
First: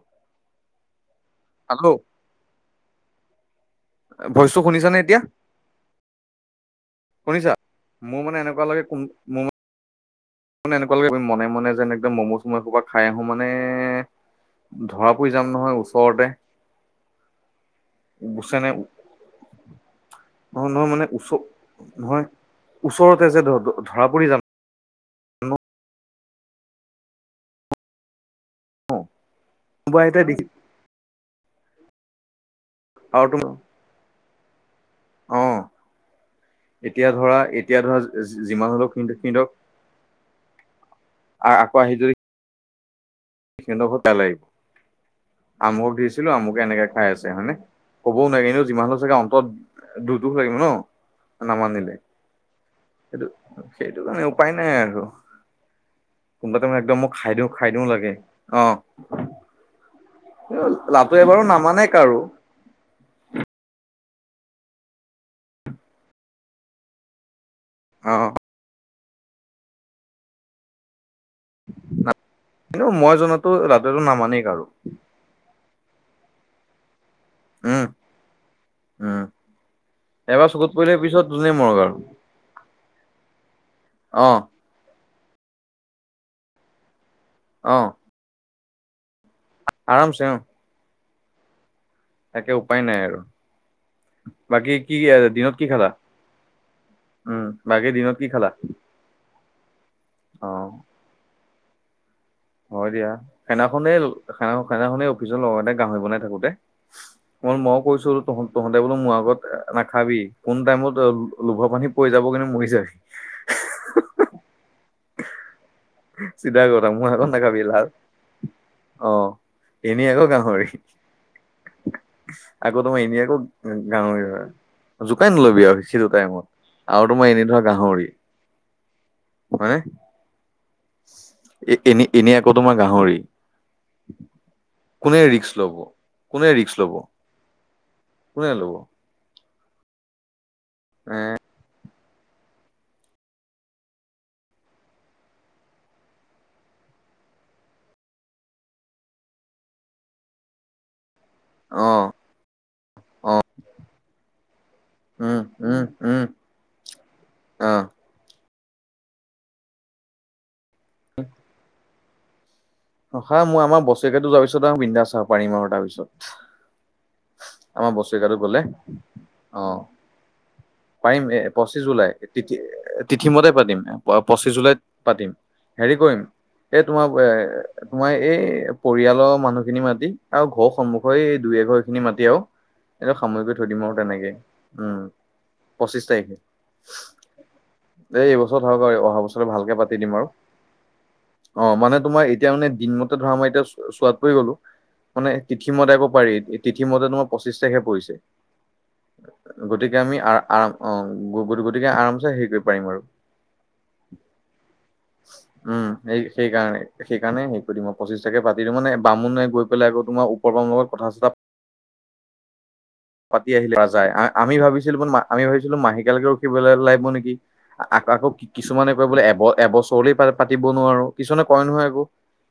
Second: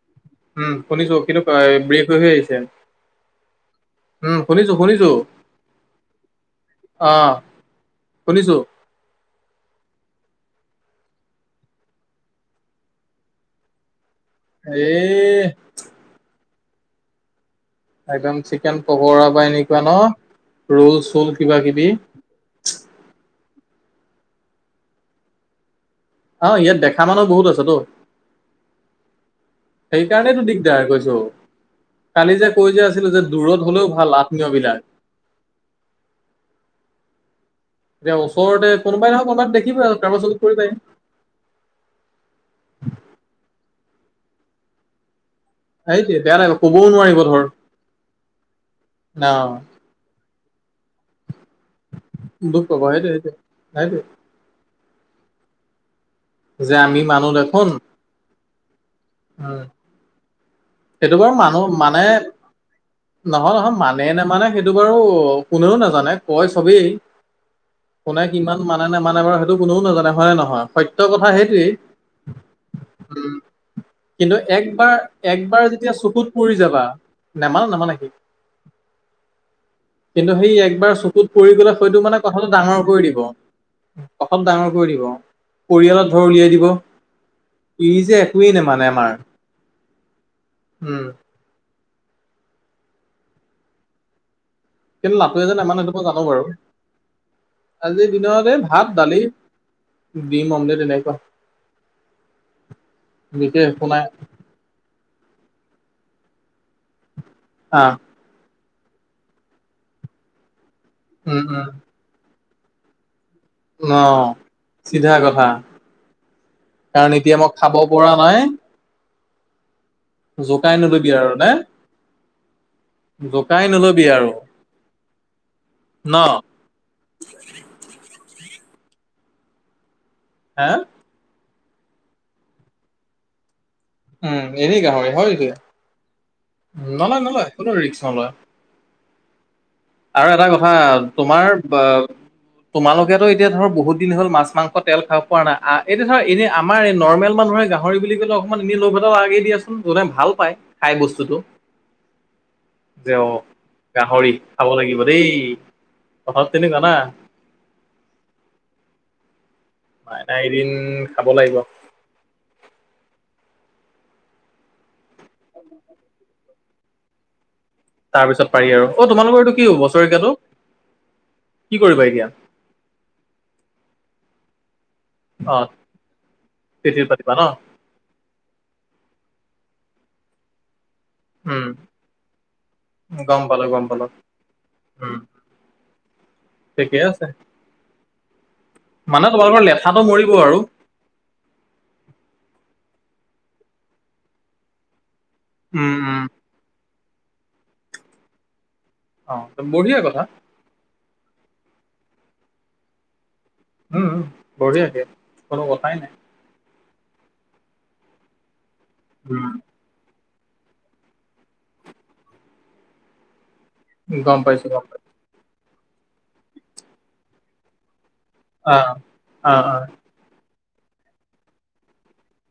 Speaker 1: উম শুনিছো। কিন্তু
Speaker 2: হেল্ল'
Speaker 1: ব্ৰেক হৈ হৈ আহিছে। উম
Speaker 2: ভইচটো
Speaker 1: শুনিছো
Speaker 2: শুনিছানে
Speaker 1: শুনিছো
Speaker 2: এতিয়া?
Speaker 1: অ
Speaker 2: শুনিছা মোৰ মানে
Speaker 1: শুনিছো
Speaker 2: এনেকুৱা লাগে কোন মোৰ ম এনেকুৱাে মনে মনে যেন একদম মম'জ মম' এ পৰা খাই আহো মানে
Speaker 1: এ
Speaker 2: ধৰা পৰি যাম নহয় ওচৰতে।
Speaker 1: একদম চিকেন পকৰা বা এনেকুৱা ন?
Speaker 2: নহ নহয়
Speaker 1: ৰোল
Speaker 2: মানে ওচ
Speaker 1: চোল কিবা কিবি
Speaker 2: নহয় ওচৰতে যে ধৰা পৰি যাম।
Speaker 1: আহ ইয়াত দেখা মানুহ বহুত আছেতো।
Speaker 2: মোবাইলতে
Speaker 1: সেইকাৰণেটো
Speaker 2: দেখি
Speaker 1: দিগদাৰ কৈছো। কালি যে কৈ যে আছিলো যে
Speaker 2: আৰু তুম
Speaker 1: দূৰত হলেও ভাল, আ- বিলাক।
Speaker 2: অ। এতিয়া ধৰা তেতিয়া
Speaker 1: এতিয়া
Speaker 2: ধৰা
Speaker 1: ওচৰতে
Speaker 2: যিমান হলেও
Speaker 1: কোনোবাই
Speaker 2: সি
Speaker 1: নহয় কোনোবাই
Speaker 2: সিতক
Speaker 1: দেখিবই আৰু কাৰোবাৰ চকুত পৰিবই
Speaker 2: আকৌ আহি যদি সিহঁ লাগিব। আমুক
Speaker 1: সেইটোৱে
Speaker 2: দিছিলো
Speaker 1: বেয়া লাগিব
Speaker 2: আমুকে
Speaker 1: কবও
Speaker 2: এনেকে খাই
Speaker 1: নোৱাৰিব
Speaker 2: আছে
Speaker 1: ধৰ
Speaker 2: হয়নে। ক'বও নোৱাৰি। কিন্তু যিমান চাগে
Speaker 1: অ
Speaker 2: অন্তত দুূ দুখ লাগিব ন। নামানিলে।
Speaker 1: দুখ পাব সেইটোৱে
Speaker 2: সেইটো
Speaker 1: সেইটোৱে
Speaker 2: সেইটো
Speaker 1: সেইটোৱে
Speaker 2: কাৰণে উপায় নাই আৰু। কোনোবাতে
Speaker 1: যে
Speaker 2: মানে একদম
Speaker 1: আমি
Speaker 2: মই খাই দিওঁ খাই দিও লাগে অ।
Speaker 1: হয়। সেইটো
Speaker 2: লাটুৱে
Speaker 1: বাৰু মানুহ
Speaker 2: নামানে
Speaker 1: মানে
Speaker 2: কাৰো
Speaker 1: নহয় নহয় মানুহ, মানে নে মানে সেইটো বাৰু কোনেও নাজানে কয় চবেই,
Speaker 2: অ
Speaker 1: কোনে কিমান মানে- ম মানে বাৰু সেইটো কোনেও নাজানে হয় নহয় সত্য কথা সেইটোৱেই।
Speaker 2: কিন্তু মই জনাতো লাটুৱেটো
Speaker 1: কিন্তু
Speaker 2: নামানেই কাৰো
Speaker 1: একবাৰ এক- বাৰ যেতিয়া চকুত পৰি যাবা নেমানা
Speaker 2: উম
Speaker 1: নেমান সি।
Speaker 2: উম
Speaker 1: কিন্তু
Speaker 2: এবাৰ
Speaker 1: সেই
Speaker 2: চকুত
Speaker 1: একবাৰ
Speaker 2: পৰিলে পিছত
Speaker 1: চকুত
Speaker 2: যোনে
Speaker 1: পৰি গ'লে
Speaker 2: মৰক আৰু
Speaker 1: হয়তো মানে কথাটো ডাঙৰ, কৰি দিব।
Speaker 2: অ
Speaker 1: অকল ডাঙৰ কৰি দিব, পৰিয়ালত ধৰ উলিয়াই দিব।
Speaker 2: অ
Speaker 1: ই যে একোৱেই নেমানে আমাৰ।
Speaker 2: আৰামছে অ
Speaker 1: উম
Speaker 2: একে উপায় নাই আৰু। বাকী কি
Speaker 1: কিন্তু নাটোৱে যে
Speaker 2: দিনত কি
Speaker 1: ইমান
Speaker 2: খালা
Speaker 1: সেইটো মই জানো বাৰু।
Speaker 2: উম বাকী
Speaker 1: আজিৰ
Speaker 2: কি খালা
Speaker 1: দিনত এই ভাত, দালি, ডিম,
Speaker 2: অ
Speaker 1: অমলেট এনেকুৱা।
Speaker 2: হয় দিয়া
Speaker 1: বিশেষ একো
Speaker 2: সেনাখনে
Speaker 1: নাই
Speaker 2: খেনাখনেই অফিচৰ লগৰতে গাহৰি বনাই থাকোতে, ম মই
Speaker 1: আহ
Speaker 2: কৈছো ত তহঁতে বোলো মোৰ আগত নাখাবি। কোন টাইমত
Speaker 1: উম উম
Speaker 2: লোভৰ পানী পৰি যাব কিন্তু মৰিছা।
Speaker 1: ন চিধা কথা
Speaker 2: চিধা কথা মোৰ
Speaker 1: কাৰণ
Speaker 2: আগত
Speaker 1: এতিয়া মই
Speaker 2: নেখাবি
Speaker 1: খাব
Speaker 2: লাল
Speaker 1: পৰা নাই
Speaker 2: আহ, এনেই আকৌ গাহৰি।
Speaker 1: জোকাই নলবি আৰু নে
Speaker 2: আকৌ তোমাৰ এনেই আকৌ
Speaker 1: জোকাই নলবি
Speaker 2: গাহৰি
Speaker 1: আৰু
Speaker 2: হয়। জোকাই নলবি আৰুচিটো
Speaker 1: ন
Speaker 2: টাইমত। আৰু তোমাৰ এনেই ধৰা গাহৰি। হয়নে!
Speaker 1: হা
Speaker 2: এ এনে এনেই আকৌ তোমাৰ গাহৰি।
Speaker 1: উম এনেই গাহৰি
Speaker 2: কোনে
Speaker 1: হয়টোৱে
Speaker 2: ৰিক্স ল'ব, কোনে ৰিক্স ল'ব।
Speaker 1: নলয় নলয় কোনো ৰিক্স নলয়
Speaker 2: কোনে লব।
Speaker 1: আৰু এটা কথা
Speaker 2: এ
Speaker 1: তোমাৰ বা- তোমালোকেতো এতিয়া ধৰ বহুত দিন হল মাছ মাংস তেল খাব পৰা নাই। এতিয়া ধৰ এনে আমাৰ এই নৰ্মেল মানুহে গাহৰি বুলি ক'লে অকমান এনেই লোভ লাগে দিয়াচোন যোনে ভাল পায় খাই বস্তু।
Speaker 2: আহ
Speaker 1: যে অ গাহৰি খাব লাগিব দেই।
Speaker 2: উম উম উম
Speaker 1: কথাটো তেনেকুৱা না।
Speaker 2: অ।
Speaker 1: মনা এদিন খাব লাগিব।
Speaker 2: হা মই আমাৰ বছৰেকো যোৱাৰ পিছত আৰু বিন্ধা চাব পাৰিম আৰু তাৰপিছত। আমাৰ বছেৰেকীয়াটো
Speaker 1: তাৰপিছত
Speaker 2: গ'লে
Speaker 1: পাৰি আৰু, অ তোমালোকৰ এইটো
Speaker 2: অ
Speaker 1: কি হ বছৰিকীয়াতটো?
Speaker 2: পাৰিম এ পঁচিশ জুলাই তিথি তিথিমতে পাতিম। পঁচিছ জুলাইত পাতিম।
Speaker 1: অ
Speaker 2: হেৰি কৰিম এই
Speaker 1: তেতিত
Speaker 2: তোমাৰ
Speaker 1: পাতিবা ন
Speaker 2: তোমাৰ এই পৰিয়ালৰ মানুহ খিনি মাতি আৰু ঘৰৰ সন্মুখীন ঘ দুই
Speaker 1: উম
Speaker 2: এঘৰ খিনি মাতি আৰু, এ সামৰি
Speaker 1: গম
Speaker 2: কৰি
Speaker 1: পালো
Speaker 2: থৈ দিম
Speaker 1: গম
Speaker 2: আৰু
Speaker 1: পালো
Speaker 2: তেনেকে উম। পঁচিশ তাৰিখে।
Speaker 1: ঠিকে আছে
Speaker 2: এই এইবছৰত হওক আৰু অহা
Speaker 1: মানে
Speaker 2: বছৰ
Speaker 1: তোমালোকৰ
Speaker 2: ভালকে পাতি
Speaker 1: লেঠাটো
Speaker 2: দিম আৰু
Speaker 1: মৰিব
Speaker 2: অ মানে তোমাৰ এতিয়া মানে, তিমতে ধৰা মই এতিয়া চোৱাত পৰি গ'লো, মানে
Speaker 1: উম
Speaker 2: তিথিমতে আকৌ
Speaker 1: উম
Speaker 2: পাৰি তি মতে তোমাৰ পঁচিছ তাৰিখে পৰিছে।
Speaker 1: অ
Speaker 2: গতিকে
Speaker 1: বঢ়িয়া
Speaker 2: আমি
Speaker 1: কথা
Speaker 2: আ আ অ গতিকে আৰামচে হেৰি কৰিব পাৰিম আৰু।
Speaker 1: উম উম বঢ়িয়াকে কোনো
Speaker 2: উম
Speaker 1: কথাই নাই
Speaker 2: এই সেইকাৰণেই। সেইকাৰণে হে কৰি দিম আও। পঁচিছ তাৰিখে কো দিম মান বামুণে
Speaker 1: উম
Speaker 2: গৈ পেলাই আকৌ তোমাৰ পবন লগত কথা চতা। আহ য
Speaker 1: গম
Speaker 2: আমি
Speaker 1: পাইছো গম
Speaker 2: ভাবিছিলো
Speaker 1: পাইছো
Speaker 2: ম আমি ভাবিছিলো মাহেকীয়ালৈকে ৰখিবলৈ লাগিব নেকি আকৌ
Speaker 1: অ অ
Speaker 2: কিছুমানে কয় বোলে এব
Speaker 1: অ অ
Speaker 2: এবছৰলে পাতিব নোৱাৰো। কিছুমানে কয় নহয় আকৌ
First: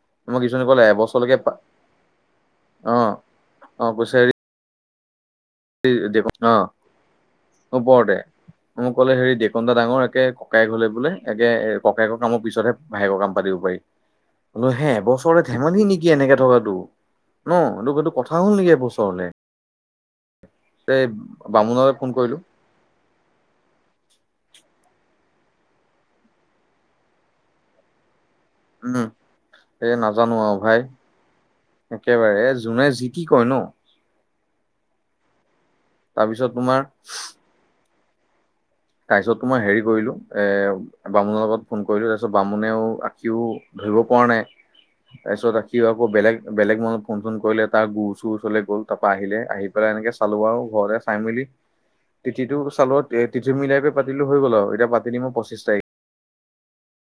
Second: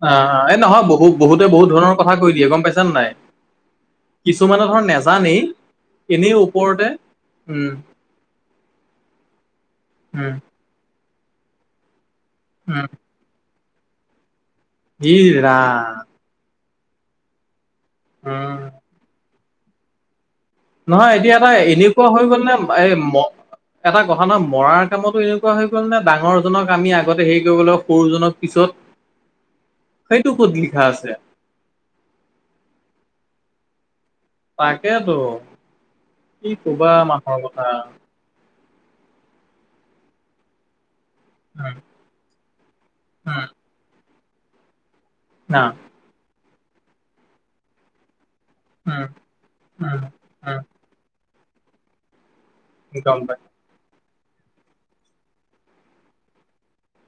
Speaker 1: অ
Speaker 2: মই
Speaker 1: এই
Speaker 2: কিছুমানে
Speaker 1: নহয়
Speaker 2: ক'লে
Speaker 1: বহুত
Speaker 2: এবছৰলৈকে
Speaker 1: বহুতে
Speaker 2: পা-
Speaker 1: বহুত ধৰণৰ কথা কৈ দিয়ে গম পাইছানে
Speaker 2: অ
Speaker 1: নাই!
Speaker 2: অ কৈছে হেৰি
Speaker 1: কিছুমানে ধৰণ নেচ এনে
Speaker 2: দেউক- অ
Speaker 1: ওপৰতে উম
Speaker 2: ওপৰতে মোক কলে হেৰি ডিকদা ডাঙৰ একে
Speaker 1: উম
Speaker 2: ককাই হলে বোলে একগে এ ককাকৰ কামৰ পিছতহে
Speaker 1: উম
Speaker 2: ভায়েকৰ কাম পাতিব পাৰি বলো হে এ
Speaker 1: ই
Speaker 2: বছৰতে ধেমালি
Speaker 1: ৰাম
Speaker 2: নেকি এনেকে থকাতটো ন তোক এইটো কথা হ'ল
Speaker 1: উম
Speaker 2: নেকি এবছৰলে
Speaker 1: নহয় এতিয়া এটা
Speaker 2: বামুণলৈ
Speaker 1: এনেকুৱা
Speaker 2: ফোন
Speaker 1: হৈ
Speaker 2: কৰিলো
Speaker 1: গ'ল নে এ ম এটা কথা নহ মৰাৰ কামতো এনেকোৱা হৈ গ'ল নে ডাঙৰজনক আমি আগতে হেৰি কৰিব গলো সৰুজনক পিছত
Speaker 2: উম এই
Speaker 1: সেইটো
Speaker 2: নাজানো
Speaker 1: ক'ত
Speaker 2: আৰু ভাই
Speaker 1: লিখা আছে
Speaker 2: একেবাৰে যোনে যি কি কয় ন।
Speaker 1: তাকেইেতো
Speaker 2: তাৰপিছত
Speaker 1: কি
Speaker 2: তোমাৰ
Speaker 1: কবা মানুহৰ কথা
Speaker 2: তাৰ পিছতো মই হেৰি কৰিলো এ বামুণৰ লগত
Speaker 1: উম
Speaker 2: ফোন কৰিলো তাৰপিছত বামুণেও
Speaker 1: উম
Speaker 2: আঁখিও ধৰিব পৰা নাই।
Speaker 1: না
Speaker 2: তাৰপিছত সি আকৌ বেলেগ বেলেগ মনত ফোন চোন কৰিলে তাৰ গুুৰ চুুৰ লৈ গ'ল
Speaker 1: উম
Speaker 2: তাৰপৰা আহিলে আহি পেলাই
Speaker 1: উম
Speaker 2: এনেকৈ চালোঁ আৰু
Speaker 1: উম
Speaker 2: ঘৰে চাই মেলি- তিটো চালোৱাত
Speaker 1: গম পাই
Speaker 2: তিথি মিলাই পে পাতিলো হৈ গল আৰু এতিয়া পাতি দিমই পঁচিছ তাৰিখ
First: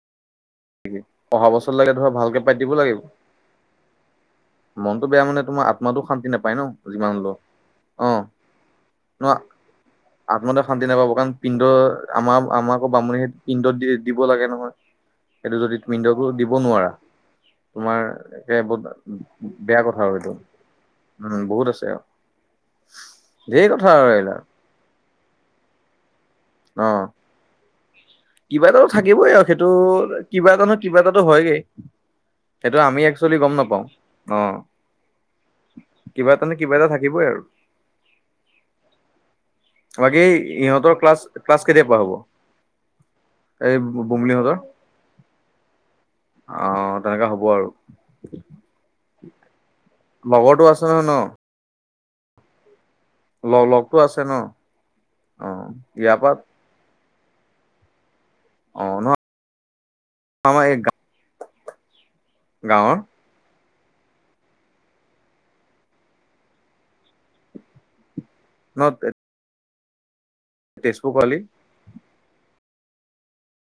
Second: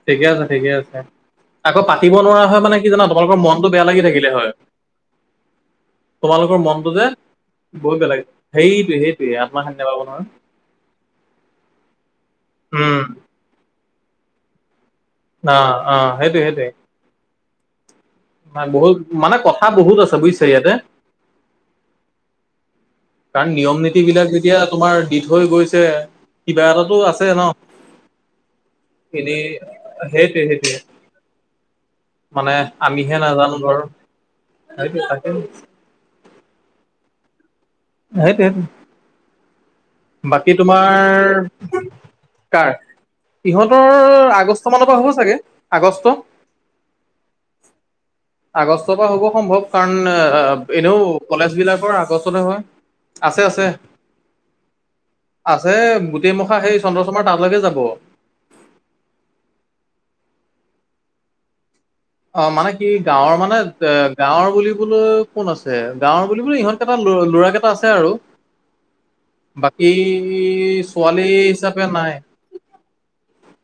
Speaker 1: ঠিকে আছে ঠিকে আছে
Speaker 2: অহা বছৰ
Speaker 1: আকৌ
Speaker 2: লাগে ধৰা
Speaker 1: পাতিব
Speaker 2: ভালকে
Speaker 1: নোৱাৰা
Speaker 2: পাতি
Speaker 1: হয়
Speaker 2: দিব
Speaker 1: মানে কি জানা তোমালোকৰ মনতটো বেয়া লাগি থাকিলে হয়।
Speaker 2: মনতটো বেয়া মানে তোমাৰ আত্মাটো শান্তি
Speaker 1: তোমালোকৰ
Speaker 2: নাপায়
Speaker 1: মনটো
Speaker 2: ন
Speaker 1: যে
Speaker 2: যিমান হলো।
Speaker 1: বহুত
Speaker 2: অ
Speaker 1: বেয়া লাগে সেইটোৱে সেইটোৱে
Speaker 2: ন
Speaker 1: আত্মশান্তি নাপাব নহয়
Speaker 2: আত্মাটো শান্তি নাপাব কাৰণ পিণ্ড আমাৰ আমাৰ আকৌ
Speaker 1: উম
Speaker 2: বামুণহে পিণ্ডত দি দিব লাগে নহয়।
Speaker 1: অ
Speaker 2: সেইটো যদি
Speaker 1: অ
Speaker 2: পিণ্ডটো
Speaker 1: সেইটোৱে
Speaker 2: দিব
Speaker 1: সেইটোৱে
Speaker 2: নোৱাৰা তোমাৰ একে বহুত
Speaker 1: মানে
Speaker 2: বেয়া
Speaker 1: বহুত
Speaker 2: কথা আৰু
Speaker 1: আছে
Speaker 2: এইটো
Speaker 1: বুজিছা ইয়াতে
Speaker 2: বহুত আছে আৰু
Speaker 1: কাৰণ
Speaker 2: ধেৰ
Speaker 1: নিয়ম
Speaker 2: কথা
Speaker 1: নীতি
Speaker 2: আৰু
Speaker 1: বিলাক
Speaker 2: এইবিলাক
Speaker 1: যেতিয়া তোমাৰ দি থৈ গৈছে কিবা
Speaker 2: অ
Speaker 1: এটাতো আছে ন [inaudible]
Speaker 2: কিবা এটাতো থাকিবই আৰু
Speaker 1: এনেই
Speaker 2: সেইটো
Speaker 1: সেইটোৱে
Speaker 2: কিবা এটা
Speaker 1: সেইটোৱে
Speaker 2: নহয় কিবা এটাতো হয়গেই
Speaker 1: মানে
Speaker 2: সেইটো আমি
Speaker 1: আমিহে
Speaker 2: একচুৱেলি গম
Speaker 1: নাজানো ধৰ
Speaker 2: নাপাও অহ
Speaker 1: সেইটোৱে তাকে
Speaker 2: কিবা এটানো কিবা এটা থাকিবই আৰু [unintelligible]
Speaker 1: সেইটোৱেই বাকী
Speaker 2: ইহঁতৰ ক্লাছ
Speaker 1: তোমাৰ
Speaker 2: ক্লাছ কেতিয়াৰ পৰা হ'ব
Speaker 1: কাৰ
Speaker 2: এই
Speaker 1: ইহঁতৰ
Speaker 2: বুমলিহঁতৰ
Speaker 1: আগষ্ট মানৰ পৰা হ'ব চাগে আগষ্ট
Speaker 2: অ তেনেকা হ'ব আৰু
Speaker 1: আগষ্টৰ পৰা হ'ব সম্ভৱ কাৰণ
Speaker 2: লগৰটো আছে নহয়
Speaker 1: এনেও
Speaker 2: ন
Speaker 1: কলেজ বিলাকৰ আগষ্টতে হয় আছে
Speaker 2: ল
Speaker 1: আছে
Speaker 2: লগতটো আছে ন অ
Speaker 1: আছে
Speaker 2: ইয়াৰ পৰা
Speaker 1: গোটেইমখা সেই চন্দ্ৰশৰ্মাৰ তালালৈকে যাব
Speaker 2: অ নহয় আমাৰ এই গাৱ [unintelligible]
Speaker 1: অ মানে কি গাঁৱৰ মানে এ গাঁৱৰ বুলিবলৈ কোন আছে গাঁৱৰ বুলিবোলে ইহঁত কেইটা ল ল'ৰা কেইটা আছে আৰু
Speaker 2: ন
Speaker 1: বাকী
Speaker 2: তেজপুৰ
Speaker 1: ছোৱালী
Speaker 2: খৰালি
Speaker 1: হিচাপে নাই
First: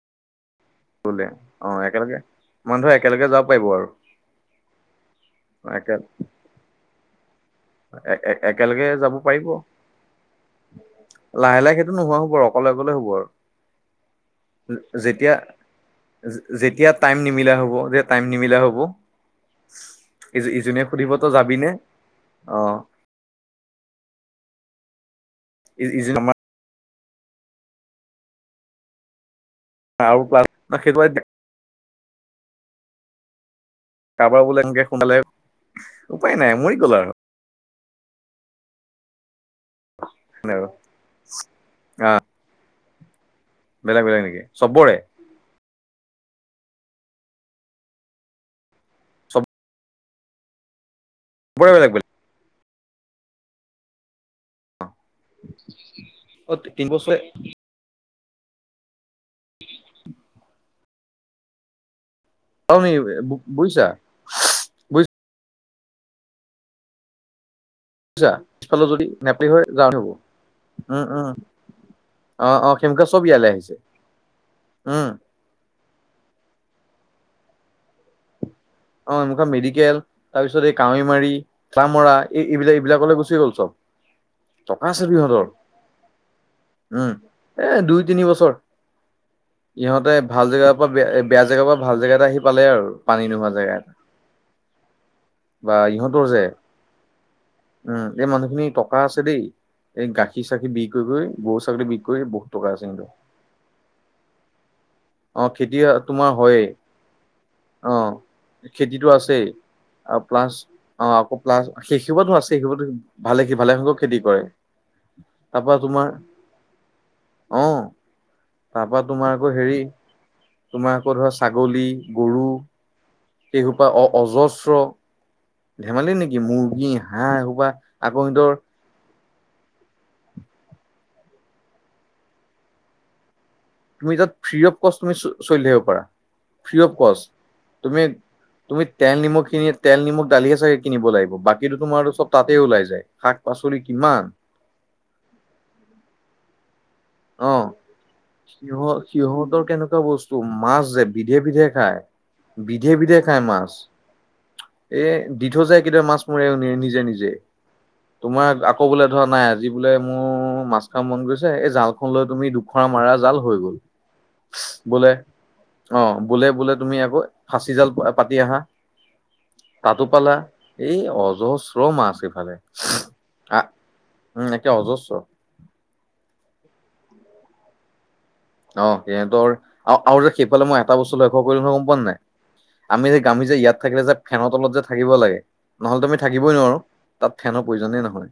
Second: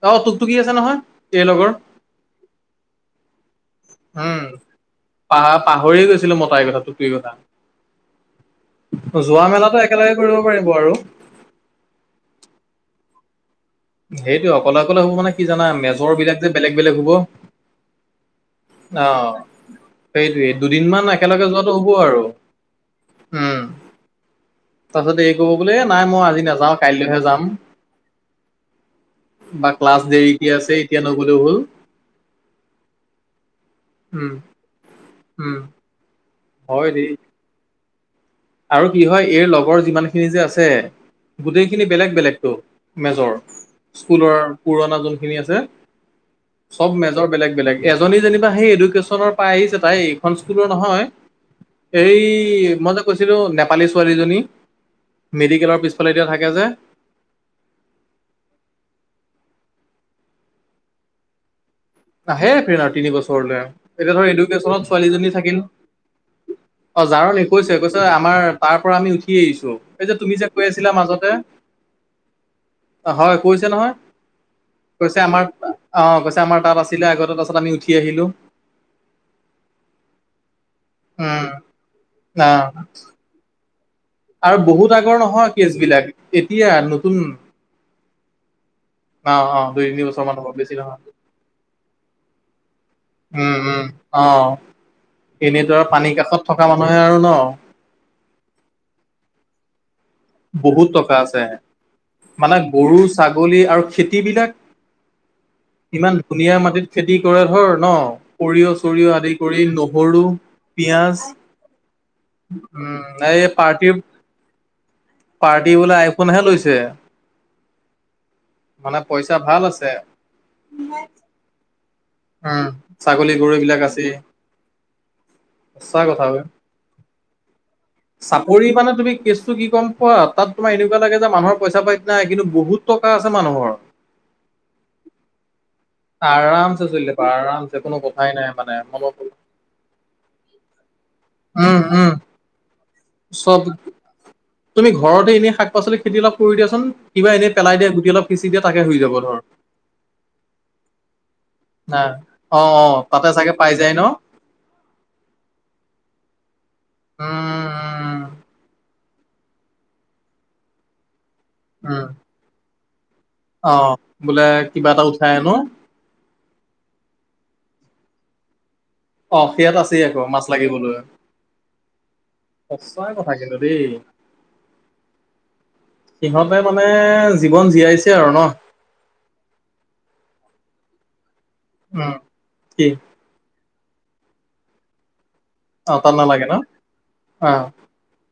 Speaker 1: অ তোক
Speaker 2: বোলে অ একেলগে, বন্ধু একেলগে যাব পাৰিম
Speaker 1: উম পাহ
Speaker 2: একে
Speaker 1: পাহৰিয়ে গৈছিলো মতাই এই কথা টুপিই কথা
Speaker 2: একেলগে যাব
Speaker 1: যোৱা
Speaker 2: পাৰিব
Speaker 1: মেলাটো একেলগে কৰিব পাৰিব আৰু
Speaker 2: লাহে লাহে সেইটো নোহোৱা হ'ব আৰু অকলে অকলে হ'ব আৰু
Speaker 1: [inaudible] সেইটো অকলে অকলে হ'ব মানে
Speaker 2: যেতিয়া
Speaker 1: কি জানা মেজৰ বিলাক যে বেলেগ
Speaker 2: যেতিয়া
Speaker 1: বেলেগ হব
Speaker 2: টাইম
Speaker 1: অ
Speaker 2: নিমিলা হ'ব যে টাইম নিমিলা হ'ব
Speaker 1: সেইটোৱেই
Speaker 2: ইজনে
Speaker 1: দুদিনমান
Speaker 2: সুধিব তই
Speaker 1: একেলগে
Speaker 2: যাবিনে
Speaker 1: যোৱাটো হ'ব আৰু
Speaker 2: অ
Speaker 1: উম তাৰ পিছত এই কব বোলে এ নাই
Speaker 2: ইজনে
Speaker 1: মই
Speaker 2: আমাৰ
Speaker 1: আজি নাযাওঁ কাইলৈহে যাম বা ক্লাছ
Speaker 2: আৰু
Speaker 1: দেৰি কে আছে
Speaker 2: সেইটো
Speaker 1: এতিয়া নগলেও হল উম
Speaker 2: কাৰোবাৰ বোলে এনেকে সোমালে
Speaker 1: উম
Speaker 2: উপায় নাই মৰি
Speaker 1: হয়
Speaker 2: গল
Speaker 1: দেই
Speaker 2: আৰু
Speaker 1: আৰু কি হয় এইৰ লগৰ যিমান খিনি যে আছে গোটেইখিনি বেলেগ
Speaker 2: আৰু
Speaker 1: বেলেগতটো। মেজৰ
Speaker 2: বেলেগ বেলেগ
Speaker 1: স্কুলৰ
Speaker 2: নেকি চবৰে
Speaker 1: পুৰণা যোনখিনি আছে। চব মেজৰ বেলেগ বেলেগ এজনী যেনিবা সেই এডুকেশ্যনৰ পাই আহিছে তাই এই খন স্কুলৰ নহয়
Speaker 2: চবৰে বেলেগ বেলেগ
Speaker 1: এই মই যে কৈছিলোঁ নেপালী ছোৱালীজনী। মেডিকেলৰ পিছফালে এতিয়া থাকে
Speaker 2: অ
Speaker 1: যে
Speaker 2: তিন বছৰে
Speaker 1: নাহে পিৰিন
Speaker 2: তুমি
Speaker 1: আৰু তিনি
Speaker 2: বু-
Speaker 1: বছৰলৈ
Speaker 2: বুজিছা
Speaker 1: এতিয়া ধৰ এডুকেশনত ছোৱালীজনী থাকিল। অ জাৰ নি কৈছে কৈছে
Speaker 2: বুজিছা
Speaker 1: আমাৰ তাৰ
Speaker 2: পিছফালে
Speaker 1: পৰা
Speaker 2: যদি
Speaker 1: আমি উঠি
Speaker 2: নেপালী হৈ
Speaker 1: আহিছো
Speaker 2: যাওঁ
Speaker 1: এই
Speaker 2: হ'ব
Speaker 1: যে তুমি যে কৈ আছিলা
Speaker 2: উম
Speaker 1: মাজতে।
Speaker 2: উম অ অ সেইমুখা চব
Speaker 1: হয়
Speaker 2: ইয়ালৈ
Speaker 1: কৈছে
Speaker 2: আহিছে
Speaker 1: নহয়,
Speaker 2: উম
Speaker 1: কৈছে আমাক অঁ কৈছে আমাৰ তাত আছিলে আগতে তাৰপছত আমি উঠি আহিলোঁ।
Speaker 2: অ এনেকা মেডিকেল তাৰপিছত এই। কাৱৈমাৰী
Speaker 1: উম
Speaker 2: কামৰা এই
Speaker 1: না
Speaker 2: এইবিলাক এইবিলাকলৈ গুচি গল চব।
Speaker 1: আৰু
Speaker 2: টকা
Speaker 1: বহুত
Speaker 2: আছে
Speaker 1: আগৰ
Speaker 2: সিহঁতৰ
Speaker 1: নহয় কেচবিলাক এতিয়া
Speaker 2: উম
Speaker 1: নতুন।
Speaker 2: এ দুই তিনি বছৰ
Speaker 1: অ অ দুই তিনি
Speaker 2: ইহঁতে
Speaker 1: বছৰ মান
Speaker 2: ভাল
Speaker 1: হ'ব বেছি
Speaker 2: জেগাৰ পৰা
Speaker 1: নহয়
Speaker 2: বেয়া জেগাৰ পৰা ভাল জেগা এটা আহি। পালে আৰু পানী নোহোৱা।
Speaker 1: উম
Speaker 2: জেগা এটা
Speaker 1: অ। এনেই
Speaker 2: বা
Speaker 1: দৰা পানীৰ
Speaker 2: ইহঁতৰ যে
Speaker 1: কাষত থকা মানুহে আৰু ন
Speaker 2: উম এই মানুহখিনি টকা আছে দেই এই গাখীৰ চাখিৰ
Speaker 1: বহুত
Speaker 2: বিক কৰি
Speaker 1: টকা
Speaker 2: কৰি
Speaker 1: আছে
Speaker 2: গৰু ছাগলী বিক কৰি বহুত
Speaker 1: মানে
Speaker 2: টকা আছে
Speaker 1: গৰু
Speaker 2: সিহঁতৰ।
Speaker 1: ছাগলী আৰু খেতি বিলাক
Speaker 2: অ খেতি
Speaker 1: ইমান
Speaker 2: তোমাৰ
Speaker 1: ধুনীয়া
Speaker 2: হয়েই
Speaker 1: মাটিত খেতি কৰে ধৰ ন
Speaker 2: অ।
Speaker 1: সৰিয়হ
Speaker 2: খেতিটো
Speaker 1: চৰিয়হ আদি
Speaker 2: আছেই
Speaker 1: কৰি
Speaker 2: আৰু
Speaker 1: নহৰু
Speaker 2: প্লাচ অ
Speaker 1: পিয়াজ
Speaker 2: আকৌ প্লাছ সেইশিবো আছে সেইসোপা
Speaker 1: উম এই
Speaker 2: ভালে। দেখি ভালেসলো
Speaker 1: পাৰ্টিৰ
Speaker 2: খেতি কৰে তাৰ
Speaker 1: পাৰ্টি
Speaker 2: পৰা
Speaker 1: বোলে
Speaker 2: তোমাৰ
Speaker 1: আইফোনহে লৈছে
Speaker 2: আহ তাৰ
Speaker 1: মানে
Speaker 2: পৰা তোমাৰ
Speaker 1: পইচা
Speaker 2: আকৌ
Speaker 1: ভাল
Speaker 2: হেৰি
Speaker 1: আছে
Speaker 2: তোমাৰ আকৌ ধৰা ছাগলী।
Speaker 1: উম ছাগলী গৰু
Speaker 2: এই
Speaker 1: এইবিলাক
Speaker 2: সূপা অ
Speaker 1: আছেই
Speaker 2: অজস্ৰ।
Speaker 1: সঁচা
Speaker 2: ধেমালি
Speaker 1: কথা
Speaker 2: নেকি
Speaker 1: বে
Speaker 2: মুৰ্গী হাঁহ হোবা আকৌ সিহতৰ
Speaker 1: চাপৰি মানে তুমি কেছটো কি কম পোৱা তোমাৰ এনেকুৱা লাগে যে মানুহৰ পইচা পাই নাই কিন্তু বহুত টকা আছে মানুহৰ।
Speaker 2: তুমি তাত ফ্ৰী অফ কষ্ট তুমি চলি থাকিব পাৰা।
Speaker 1: আৰামছে চলি থাকিব আৰামছে কোনো
Speaker 2: [unintelligible]
Speaker 1: কথাই নাই মানে
Speaker 2: তুমি
Speaker 1: মন
Speaker 2: তেল
Speaker 1: উম
Speaker 2: নিমখ তেল নিমখ দালি হে চাগে কিনিব লাগিব। বাকী তোমাৰো
Speaker 1: উম
Speaker 2: চব তাতে ওলাই। যায়। শাক
Speaker 1: চব
Speaker 2: পাচলি কিমান
Speaker 1: তুমি ঘৰতে এনেই শাক পাচলি খেতি অলপ কৰি দিয়াচোন। কিবা
Speaker 2: অ
Speaker 1: এনেই পেলাই দিয়া গুটি অলপ সিঁচি দিয়া তাকে
Speaker 2: সিহত
Speaker 1: হৈ যাব ধৰ
Speaker 2: সিহঁতৰ কেনেকুৱা বস্তু মাছ যে বিধে বিধে। খাই
Speaker 1: না অ অ
Speaker 2: বিধে বিধে
Speaker 1: তাতে
Speaker 2: খায়
Speaker 1: চাগে
Speaker 2: মাছ।
Speaker 1: পাই যায় ন
Speaker 2: এ দিঠৈ যাই কেতিয়াবা মাছ মৰীয়া জনী এ
Speaker 1: উম উম
Speaker 2: তোমাৰ আকৌ বোলে ধৰা নাই আজি বোলে মোৰ মাছ খাম মন গৈছে
Speaker 1: উম
Speaker 2: [unintelligible]
Speaker 1: অ বোলে কিবা এটা
Speaker 2: বোলে
Speaker 1: উঠাই আনো
Speaker 2: অ বোলে বোলে তুমি আকৌ ফাঁচি জাল পাতি আহা।
Speaker 1: অ সেয়াত আছেই
Speaker 2: তাতো
Speaker 1: আকৌ
Speaker 2: পালা
Speaker 1: মাছ লাগিবলৈ
Speaker 2: এই অজহস্ৰ মাছ হেইফালে
Speaker 1: সঁচা কথা কিন্তু
Speaker 2: আহ।
Speaker 1: দেই
Speaker 2: উম একে অজস্ৰ।
Speaker 1: সিহঁতে মানে জীৱন জীয়াইছে। আৰু ন
Speaker 2: অ সিহতৰ আৰু আৰু যে সেইফালে মই এটা বস্তু লৈ। গম পোৱা
Speaker 1: উম
Speaker 2: নাই
Speaker 1: কি
Speaker 2: আমি যে গামি যে ইয়াত থাকিলে যে ফেনৰ তলত যে থাকিব লাগে
Speaker 1: অ
Speaker 2: নহলে
Speaker 1: তাত
Speaker 2: তুমি
Speaker 1: নালাগে ন
Speaker 2: থাকিবই নোৱাৰো তাত
Speaker 1: অ
Speaker 2: ফেনৰৰ প্ৰয়োজনেই নহয়